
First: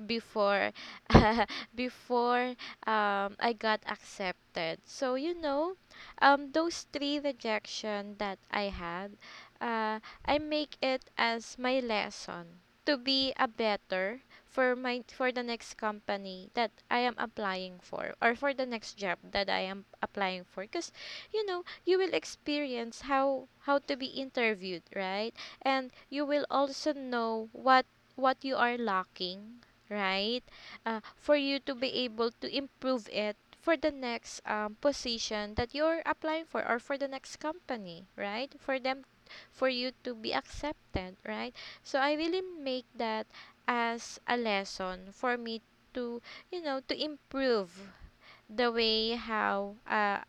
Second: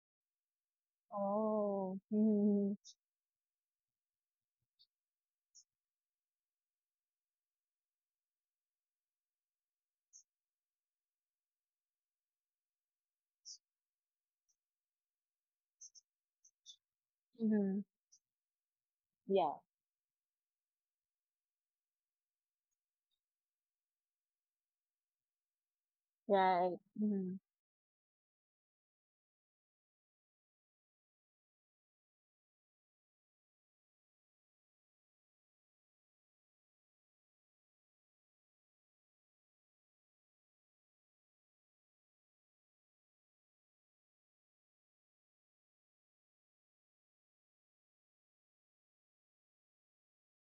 S1: before
S2: Oh.
S1: before
S2: Mhm.
S1: I got accepted. So those three rejection that I had, uh, I make it as my lesson to be a better for my for the next company that I am applying
S2: Mhm.
S1: for or for the next job that
S2: Yeah.
S1: I am applying for because you know you will experience how to be interviewed, right? And you will
S2: Right.
S1: also
S2: Mhm.
S1: know what you are lacking, right? For you to be able to improve it for the next position that you're applying for or for the next company, right? For them, for you to be accepted, right? So I really make that as a lesson for me to, you know, to improve the way how uh,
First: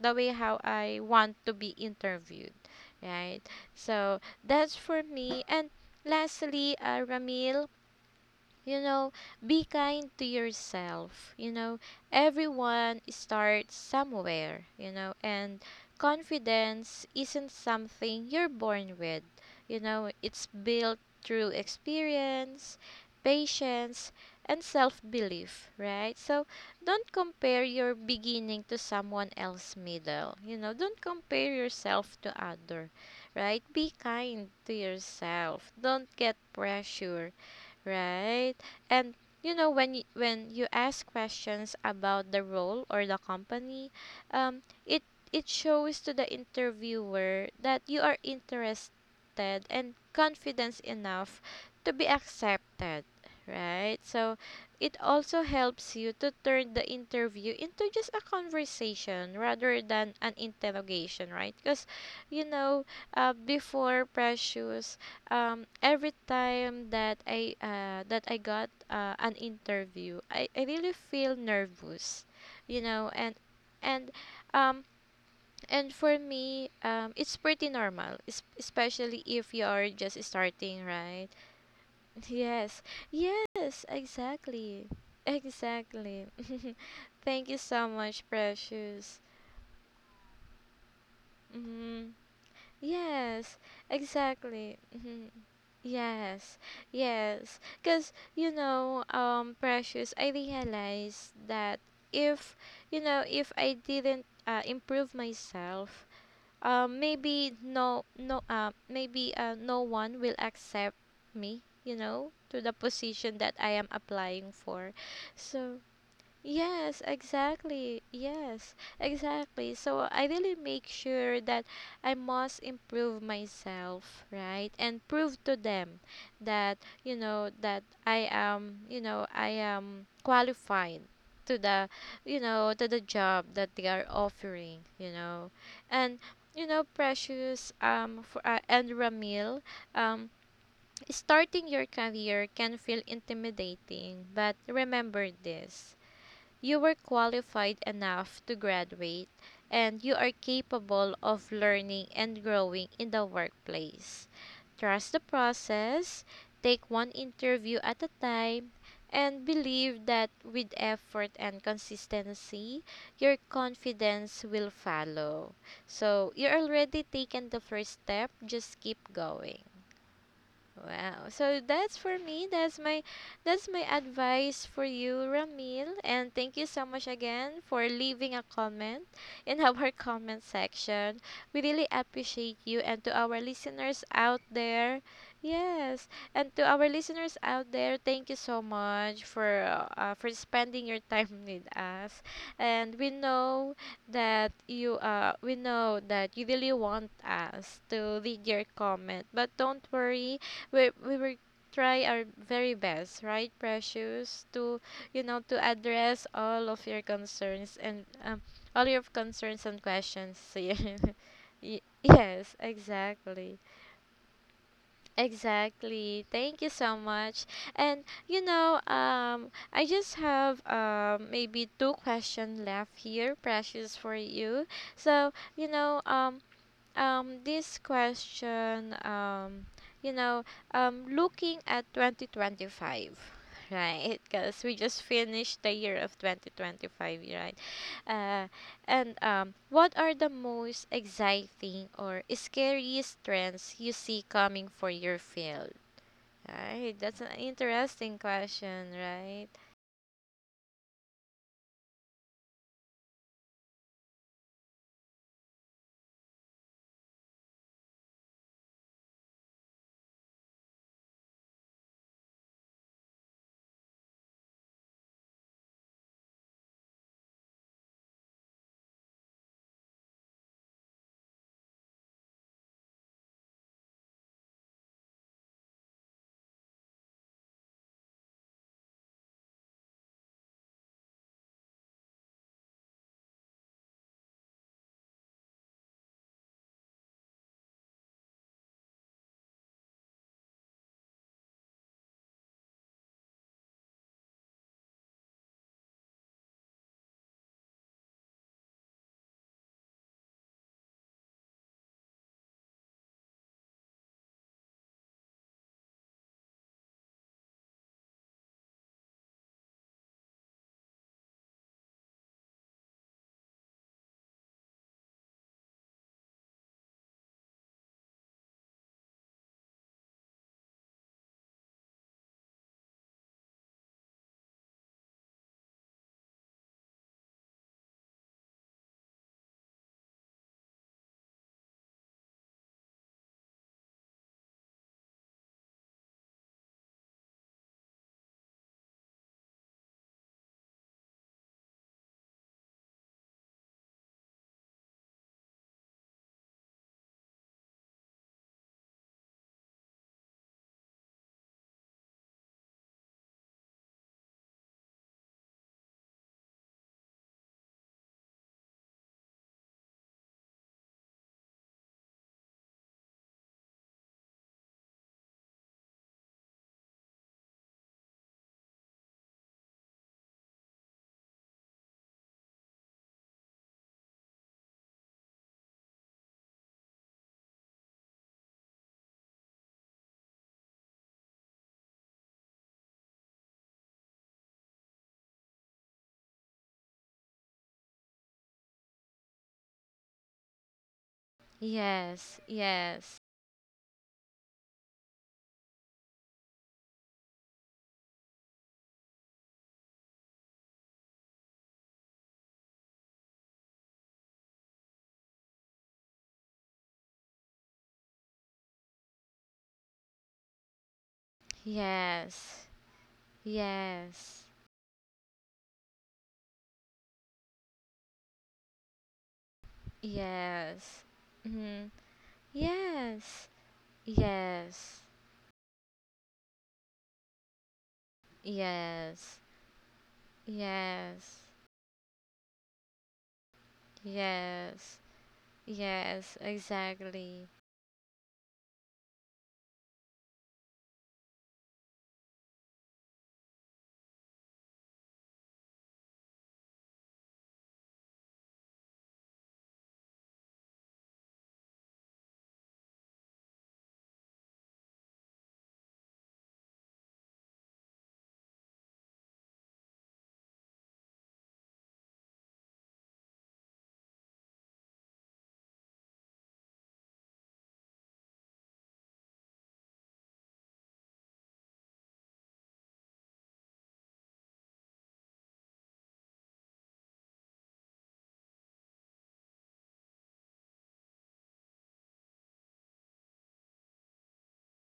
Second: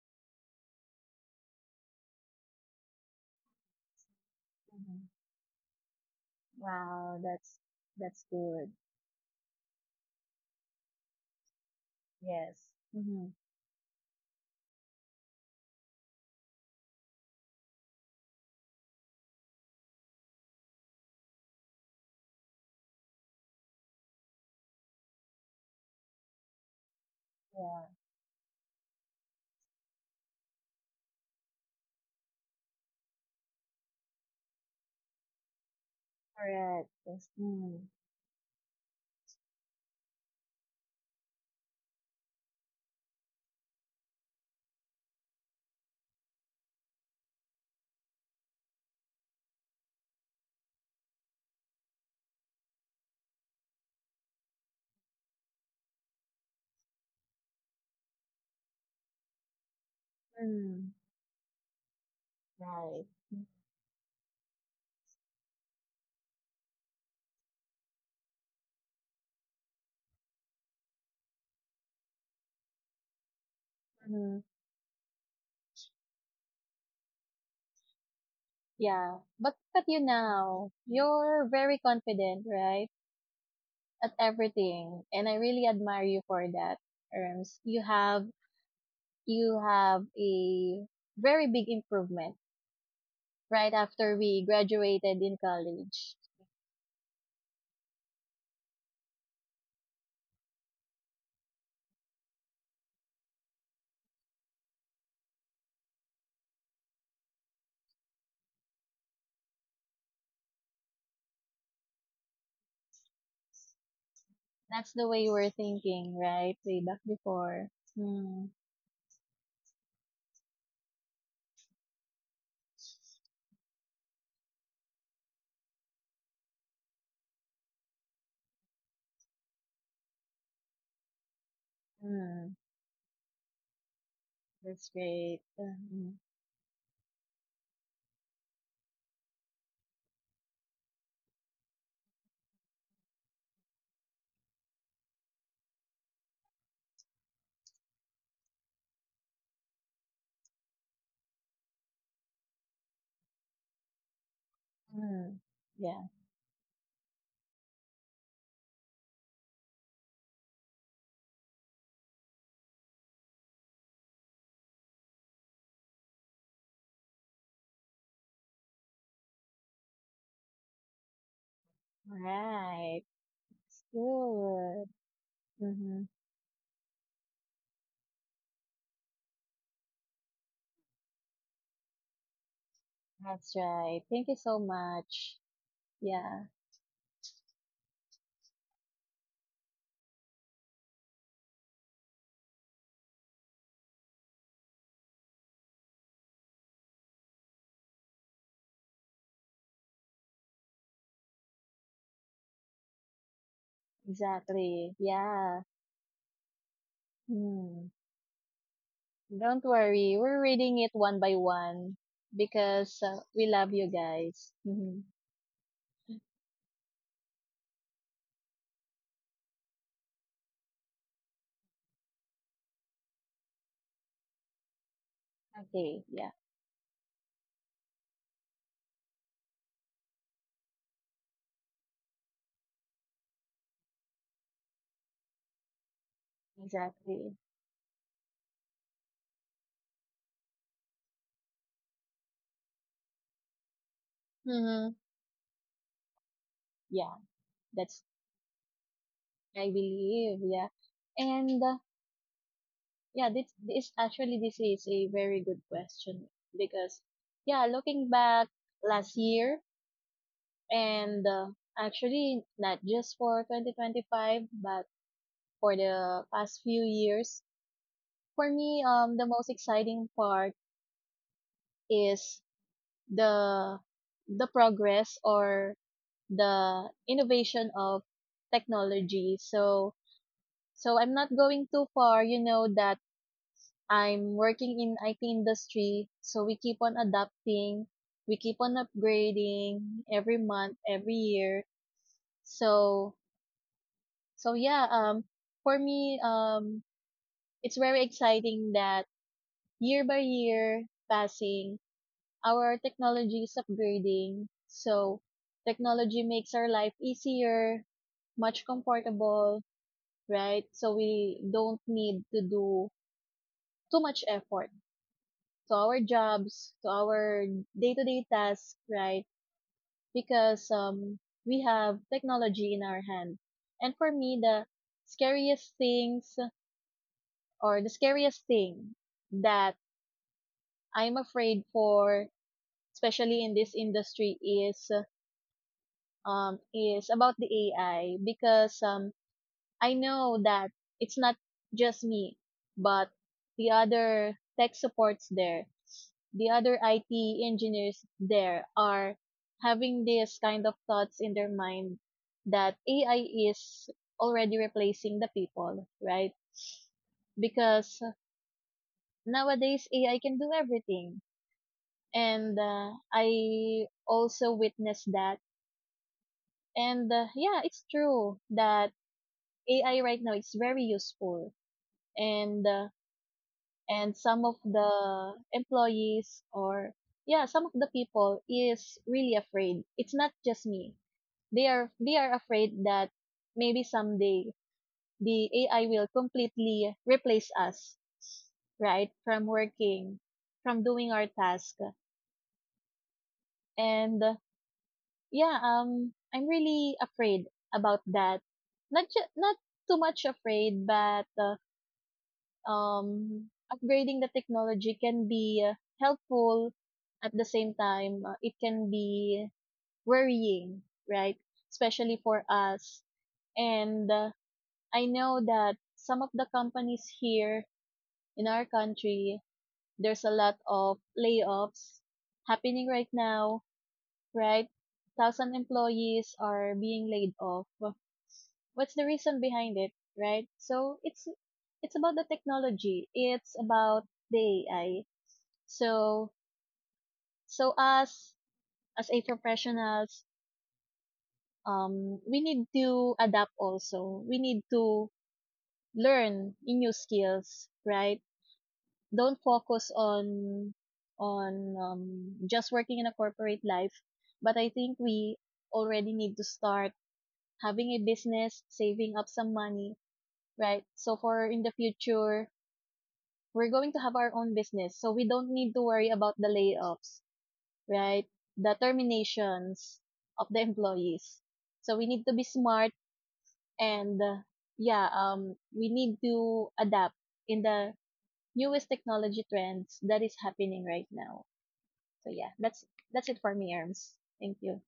S1: the way how I want to be interviewed, right? So that's for
S2: Mhm.
S1: me. And lastly,
S2: Wow.
S1: Ramil,
S2: That's good.
S1: you know, be kind to yourself. You know,
S2: Yes.
S1: everyone
S2: Mhm.
S1: starts somewhere, you know, and confidence isn't something you're born with. You know, it's built through experience, patience, and self belief, right? So don't compare your
S2: Yeah.
S1: beginning to someone else's middle. You know, don't compare yourself to other, right? Be kind to yourself. Don't get
S2: Correct.
S1: pressure.
S2: Yes. Mm.
S1: Right. And you know when when you ask questions about the role or the company, um, it it shows to the interviewer that you are interested and confident enough to be accepted, right? So it also helps you to turn the interview into just a conversation rather than an
S2: Mm.
S1: interrogation, right? Because you know,
S2: Right.
S1: before Precious, every time that I got an interview, I really feel nervous, you know, and and
S2: Mhm.
S1: um and for me, it's pretty normal, especially
S2: Yeah.
S1: if
S2: But
S1: you're
S2: look at you
S1: just
S2: now.
S1: starting, right?
S2: You're very confident,
S1: Yes.
S2: right?
S1: Yes,
S2: At
S1: exactly.
S2: everything, and I really admire
S1: Exactly.
S2: you for that.
S1: Thank you
S2: Erms,
S1: so much, Precious.
S2: you have a very big
S1: Mm-hmm.
S2: improvement
S1: Yes,
S2: right after we
S1: exactly. Mhm.
S2: graduated in college.
S1: Yes, yes. Because, you know, Precious, I realized that if, you know, if I didn't improve myself, maybe maybe no one will accept me, you know, to the position that I am applying for.
S2: That's the way we're
S1: So,
S2: thinking, right? Way
S1: yes,
S2: back before.
S1: exactly.
S2: Mm,
S1: Yes, exactly. So I really make sure that I must improve myself, right? And prove to them that, you know, that I am, you know, I am qualified to the, you
S2: mm,
S1: know, to the job that they are offering,
S2: that's
S1: you know.
S2: great.
S1: And
S2: Mm,
S1: you know, Precious for and Ramil, um starting your career can feel intimidating, but remember this: you were qualified enough to graduate and you are capable of learning and growing in the workplace. Trust the
S2: mm, yeah.
S1: process, take one interview at a time, and believe that with effort and consistency, your confidence will follow. So, you already taken the first step, just keep going. Wow. So that's for me.
S2: Right.
S1: That's my
S2: That's
S1: advice for
S2: good.
S1: you, Ramil.
S2: Mm-hmm.
S1: And thank you so much again for leaving a comment in our comment section. We really appreciate you and to our
S2: That's
S1: listeners
S2: right.
S1: out
S2: Thank you so
S1: there.
S2: much.
S1: Yes. And
S2: Yeah,
S1: to our listeners out there, thank you so much for spending your time with us. And we know that you we know that you really want us to read your comment, but don't worry, we will try our very best, right, Precious, to
S2: exactly.
S1: you know to
S2: Yeah.
S1: address all of your concerns and
S2: Mm.
S1: all your concerns
S2: Don't
S1: and
S2: worry.
S1: questions
S2: We're reading
S1: here.
S2: it one by one
S1: Yes,
S2: because
S1: exactly.
S2: we love you guys. Mm-hmm.
S1: Exactly. Thank you so much. And you know, I just have maybe two questions left here, Precious, for you. So
S2: Okay. Yeah,
S1: this question, you know, looking at 2025 right, because we just finished the year of 2025,
S2: exactly.
S1: right? uh, and what are the most exciting or scariest trends you see coming for
S2: Mm-hmm.
S1: your field, right? That's
S2: Yeah,
S1: an interesting
S2: that's
S1: question, right?
S2: I believe. Yeah. And this is a very good question because yeah, looking back last year, and actually not just for 2025, but for the past few years, for me the most exciting part is the the progress or the innovation of technology. So, so I'm not going too far, you know that I'm working in IT industry, so we keep on adapting, we keep on upgrading every month, every year. So so yeah, for me, it's very exciting that year by year passing, our technology is upgrading. So technology makes our life easier, much comfortable, right? So we don't need to do too much effort to our jobs, to our day-to-day tasks, right? Because we have technology in our hand. And for me, scariest things the scariest thing that I'm afraid for, especially in this industry, is about the AI. Because I know that it's not just me, but the other tech supports there, the other IT engineers there are having this kind of thoughts in their mind that AI is already replacing the people, right? Because nowadays AI can do everything. And I also witnessed that. It's true that AI right now is very useful. And uh, and some of the employees or, yeah, some of the people is really afraid. It's not just me. They are afraid that maybe someday the ai will completely replace us, right? From working, from doing our task.
S1: Yes. Yes.
S2: And yeah I'm really afraid about that. Not too much afraid, but um, upgrading the technology can be, helpful. At the same time, it can be worrying, right? Especially for
S1: Yes.
S2: us. And
S1: Yes.
S2: I know that some of the companies here in our country, there's a lot
S1: Yes.
S2: of
S1: Mm-hmm.
S2: layoffs happening right
S1: Yes,
S2: now, right?
S1: yes,
S2: Thousand employees are being laid off. What's the
S1: yes,
S2: reason behind it, right? So it's
S1: yes,
S2: it's about the technology. It's about the
S1: yes,
S2: AI.
S1: yes,
S2: So
S1: exactly.
S2: so us as a professionals, we need to adapt also. We need to learn new skills, right? Don't focus on on just working in a corporate life, but I think we already need to start having a business, saving up some money, right? So for in the future, we're going to have our own business. So we don't need to worry about the layoffs, right? The terminations of the employees. So we need to be smart, and yeah, we need to adapt in the newest technology trends that is happening right now. So yeah, that's it for me, Arms. Thank you.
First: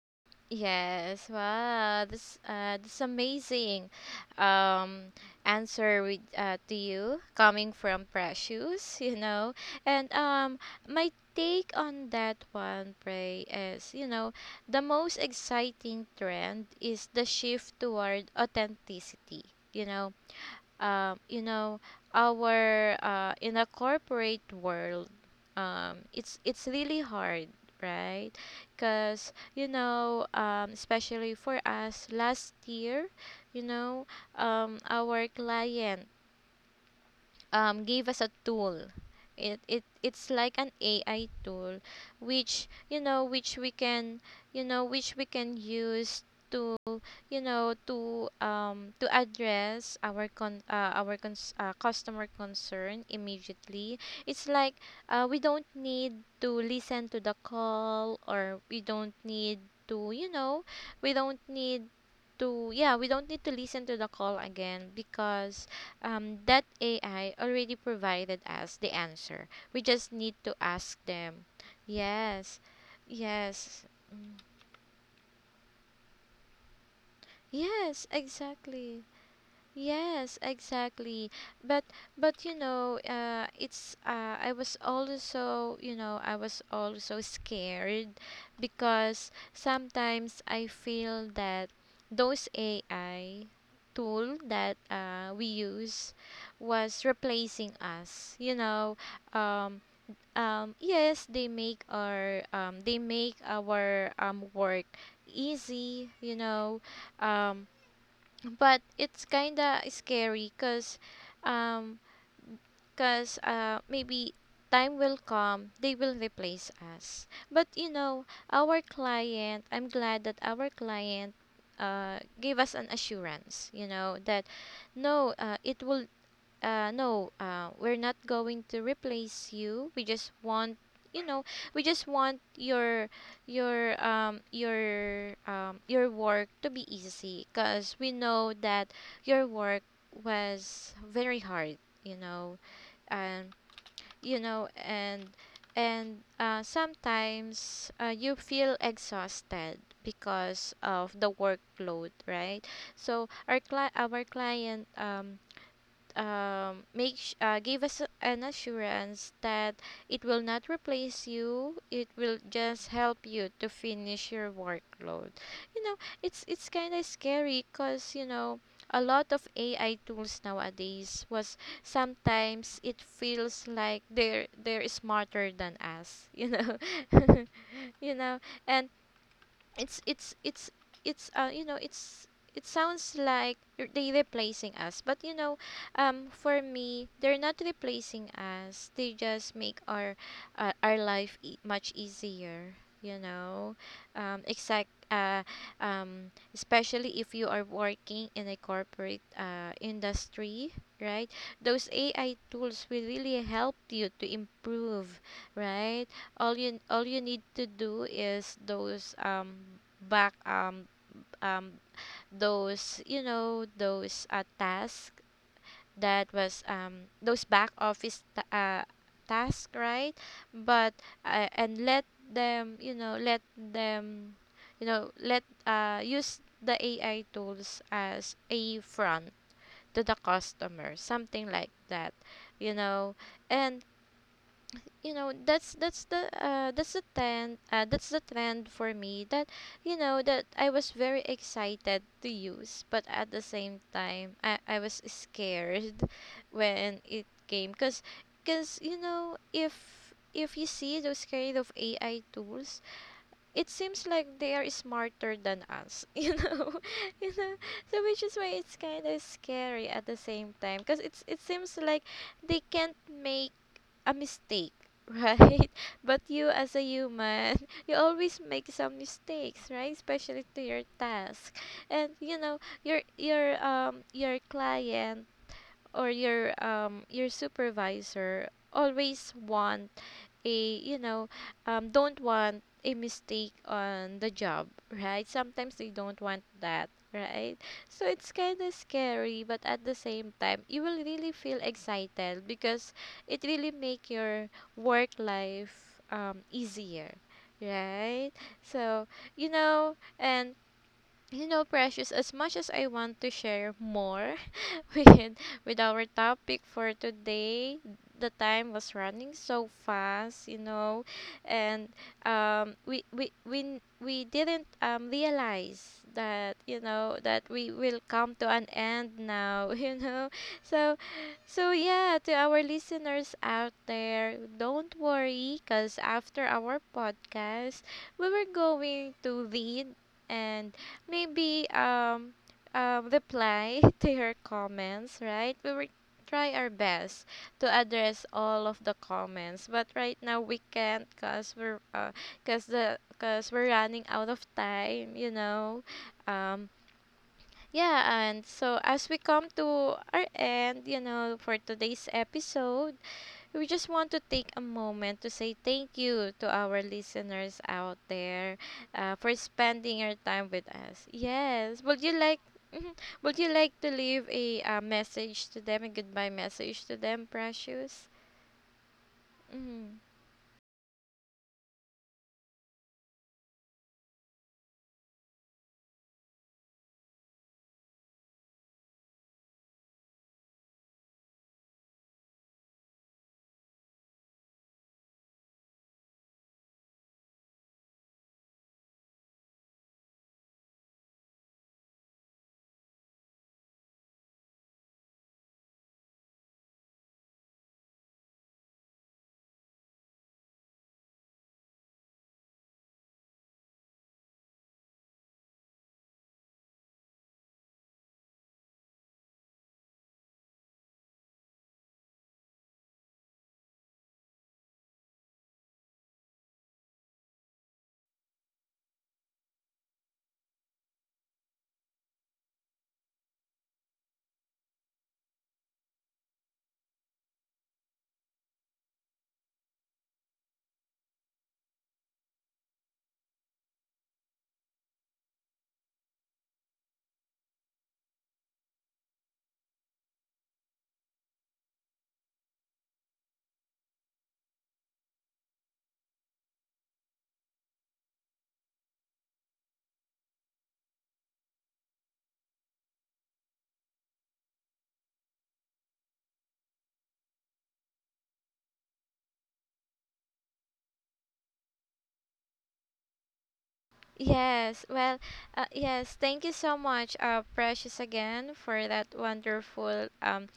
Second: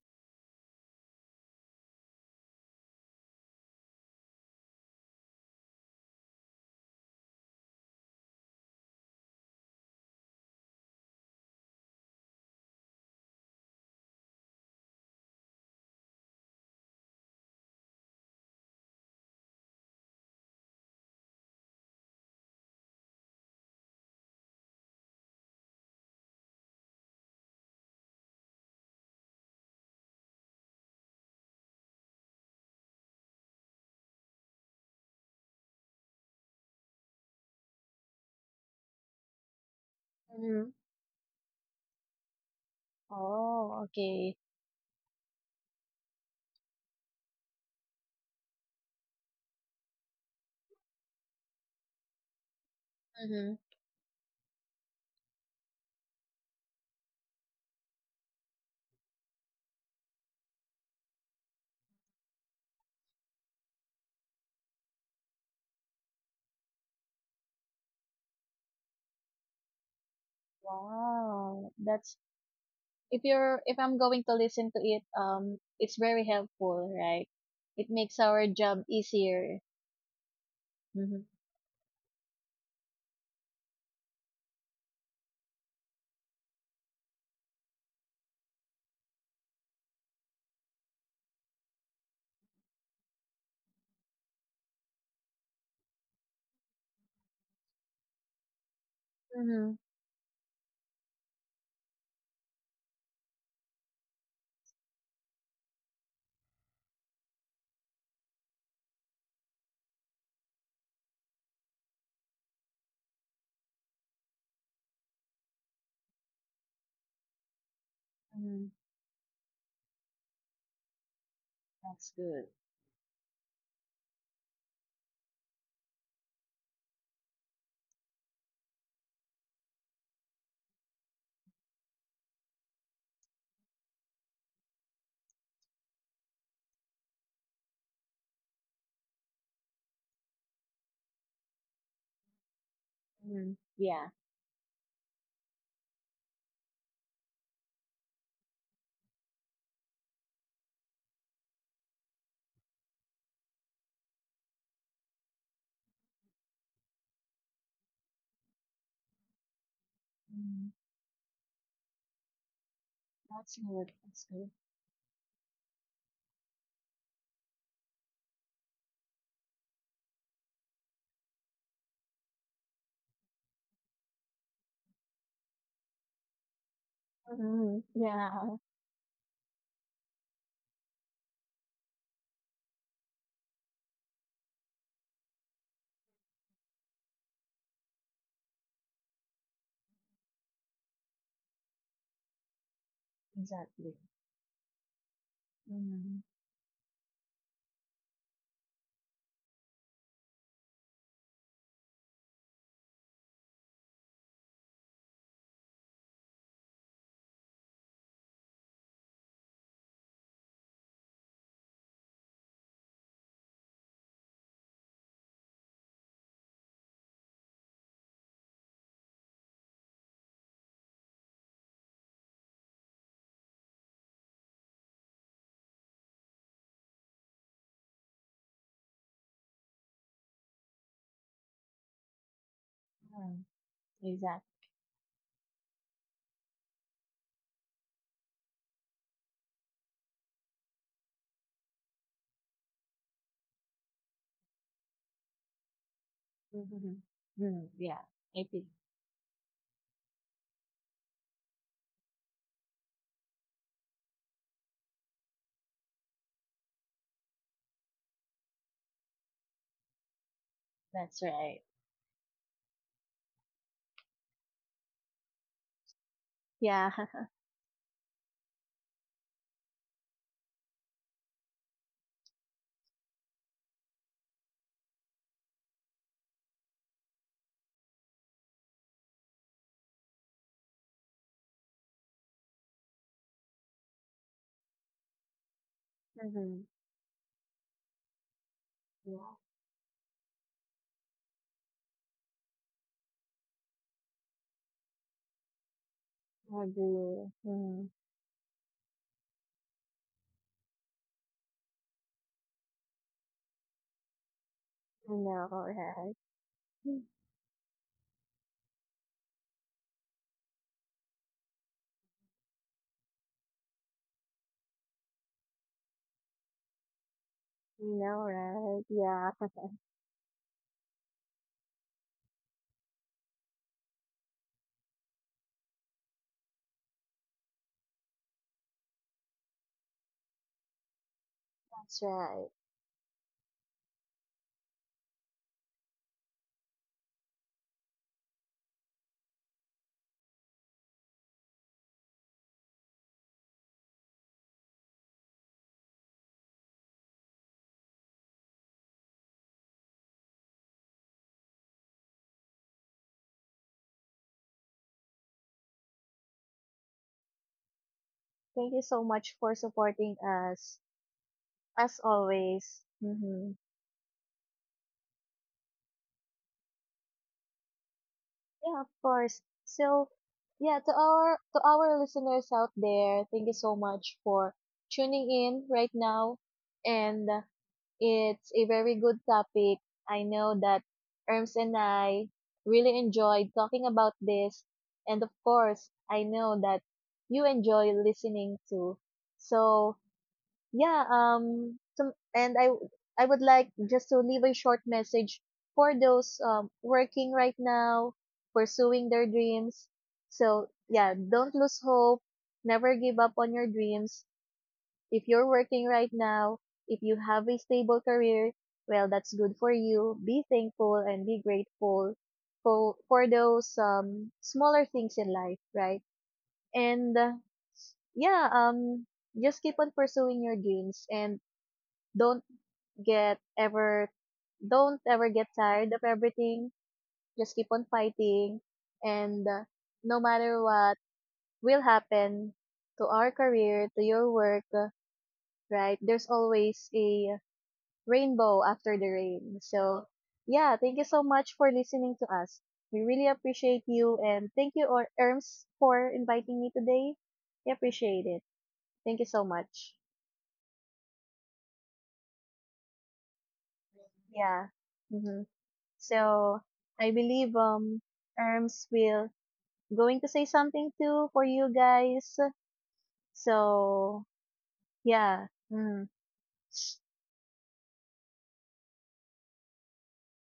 S1: Yes, wow, this this amazing um answer with to you coming from Precious, you know. And my take on that one, Pray, is, you know, the most exciting trend is the shift toward authenticity, you know. You know, our in a corporate world, it's really hard, right? Because you know, especially for us last year, you know, our client gave us a tool. It's like
S2: Mm-hmm.
S1: an AI tool, which we
S2: Oh,
S1: can
S2: okay.
S1: you know which we can use to address our con our cons- customer concern
S2: Mm-hmm.
S1: immediately. It's like we don't need to listen to the call, or we don't need to we don't need to we don't need to listen to the call again because that AI already provided us the answer. We just need to ask them.
S2: Wow. that's.
S1: Yes,
S2: If you're
S1: yes,
S2: if I'm going
S1: mm,
S2: to listen to it, it's very helpful, right? It
S1: yes,
S2: makes our job
S1: exactly.
S2: easier.
S1: Yes, exactly.
S2: Mm-hmm.
S1: But you know, it's I was also I was also scared because sometimes I feel that those AI tool that we use was replacing us. You know, um,
S2: Mm-hmm.
S1: yes, they make our work easy. You know, um, but it's kinda scary um because maybe time will come, they will replace us. But you know,
S2: Mm-hmm.
S1: our client, I'm glad that our client
S2: That's good.
S1: gave us an assurance, you know, that no it will no we're not going to replace you, we just want, you know, we just want your your work to be easy because we know that your work was very hard, you know. um
S2: Mm-hmm. Yeah.
S1: and sometimes you feel exhausted because of the workload, right? So our client give us an assurance that it will not
S2: Mm-hmm.
S1: replace you, it will just help you
S2: That's
S1: to
S2: good.
S1: finish
S2: That's
S1: your
S2: good.
S1: workload, you know. It's kind of scary because you know a lot of AI tools nowadays was sometimes it feels like they're smarter than us, you know.
S2: Mm-hmm.
S1: You know,
S2: Yeah.
S1: and it's it's it's it's you know it's it sounds like they replacing us, but you know, for me they're not replacing us, they just make our life much easier, you know.
S2: Exactly.
S1: Exact
S2: Mm-hmm.
S1: Especially if you are working in a corporate industry, right? Those AI tools will really help you to improve, right? All you need to do is those back um those you know those tasks that was those back office task, right? but and let them you know let them you know let use the AI tools as a front to the customer, something like that, you know.
S2: Mm,
S1: And
S2: exactly.
S1: you know that's the trend, that's the trend for me that you know that I was very excited to use, but at the same time I was scared when
S2: Mm-hmm.
S1: it came
S2: Mm-hmm. Yeah. I think
S1: because you know if you see those kind of AI tools, it seems like they are smarter than us, you know, you know. So which is why it's kind of scary at the same time because
S2: that's
S1: it
S2: right.
S1: seems like they can't make a mistake, right? But you as a
S2: Yeah.
S1: human, you always make some mistakes, right, especially to your task. And you know your client or your supervisor always want a you know don't want a mistake on the job, right? Sometimes they don't want
S2: Mm-hmm.
S1: that, right? So it's kind of scary,
S2: Yeah.
S1: but at the same time you will really feel excited because it really make your work life
S2: I
S1: easier,
S2: agree. Mm-hmm.
S1: right? So you know, and you know, Precious, as much as I want to share more
S2: I
S1: with
S2: know,
S1: with our
S2: right?
S1: topic for today. The time was running so fast, you know, and we we didn't realize that you know that we
S2: I
S1: will
S2: know,
S1: come to an
S2: right?
S1: end
S2: Yeah.
S1: now, you know. So so yeah, to our listeners out there, don't worry, cause after our podcast, we were going to read and maybe
S2: That's right.
S1: reply to your comments, right? We will try our best to address all of the comments, but right now we can't cause we're cause the cause we're running out of time, you know. Um, yeah, and so as we come to our end, you know, for today's episode, we just want to take a moment to say thank you to our listeners out there,
S2: Thank you so
S1: for
S2: much for
S1: spending your
S2: supporting
S1: time with
S2: us,
S1: us. Yes, would
S2: as
S1: you like
S2: always.
S1: mhm. Would you
S2: Mm-hmm.
S1: like to leave a message to them, a goodbye message to them, Precious?
S2: Yeah, of course.
S1: Mm-hmm.
S2: So, yeah, to our listeners out there, thank you so much for tuning in right now. And It's a very good topic. I know that Erms and I really enjoyed talking about this, and of course, I know that you enjoy listening too. So, yeah, some and I w- I would like just to leave a short message for those, working right now, pursuing their dreams. So yeah, don't lose hope, never give up on your dreams. If you're working right now, if you have a stable career, well, that's good for you. Be thankful and be grateful for those, smaller things in life, right? and yeah um just keep on pursuing your dreams, and don't get ever don't ever get tired of everything. Just keep on fighting, and no matter what will happen to our career, to your work, right? There's always a rainbow after the rain. So, yeah, thank you so much for listening to us. We really appreciate you, and thank you or Erms for inviting me today. We appreciate it. Thank you so much. Yeah. Mm-hmm. So I believe, Erms will going to say something too for you guys. So
S1: Yes, well,
S2: yeah. Mm.
S1: yes, thank you so much, Precious, again for that wonderful,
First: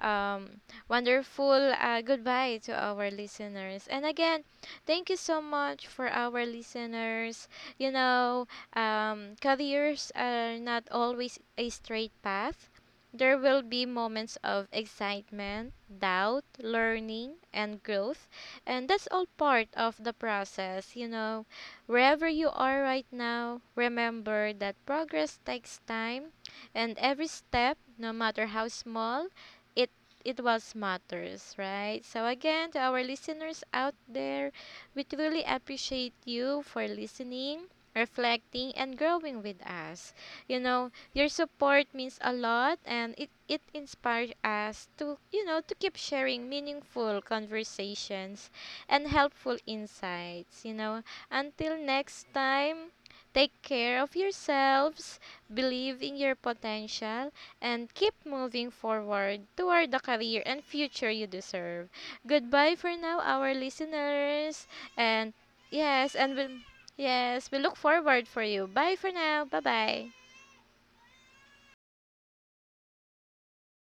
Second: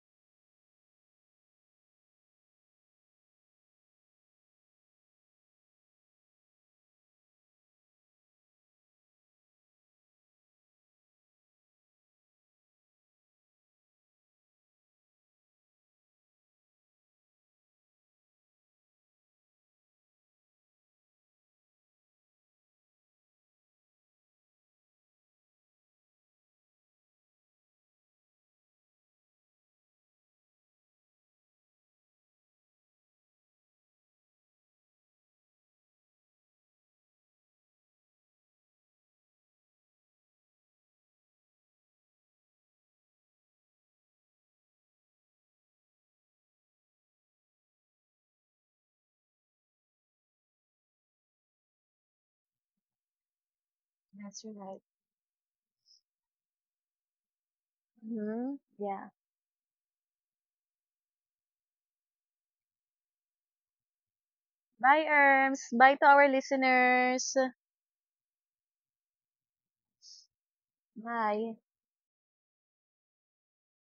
S1: um, wonderful goodbye to our listeners. And again, thank you so much for our listeners. You know, careers are not always a straight path. There will be moments of excitement, doubt, learning, and growth, and that's all part of the process, you know. Wherever you are right now, remember that progress takes time and every step, no matter how small, it it was matters, right? So again, to our listeners out there, we truly appreciate you for listening, reflecting and growing with us. You know, your support means a lot and it inspires us to, you know, to keep sharing meaningful conversations and helpful insights, you know. Until next time, take care of
S2: That's right.
S1: yourselves, believe in your potential, and keep
S2: Hmm.
S1: moving
S2: Yeah.
S1: forward toward the career and future you deserve. Goodbye for now, our listeners.
S2: Bye
S1: And
S2: Erms. Bye to
S1: yes,
S2: our listeners.
S1: yes, we look forward for you. Bye for now. Bye bye.
S2: Bye.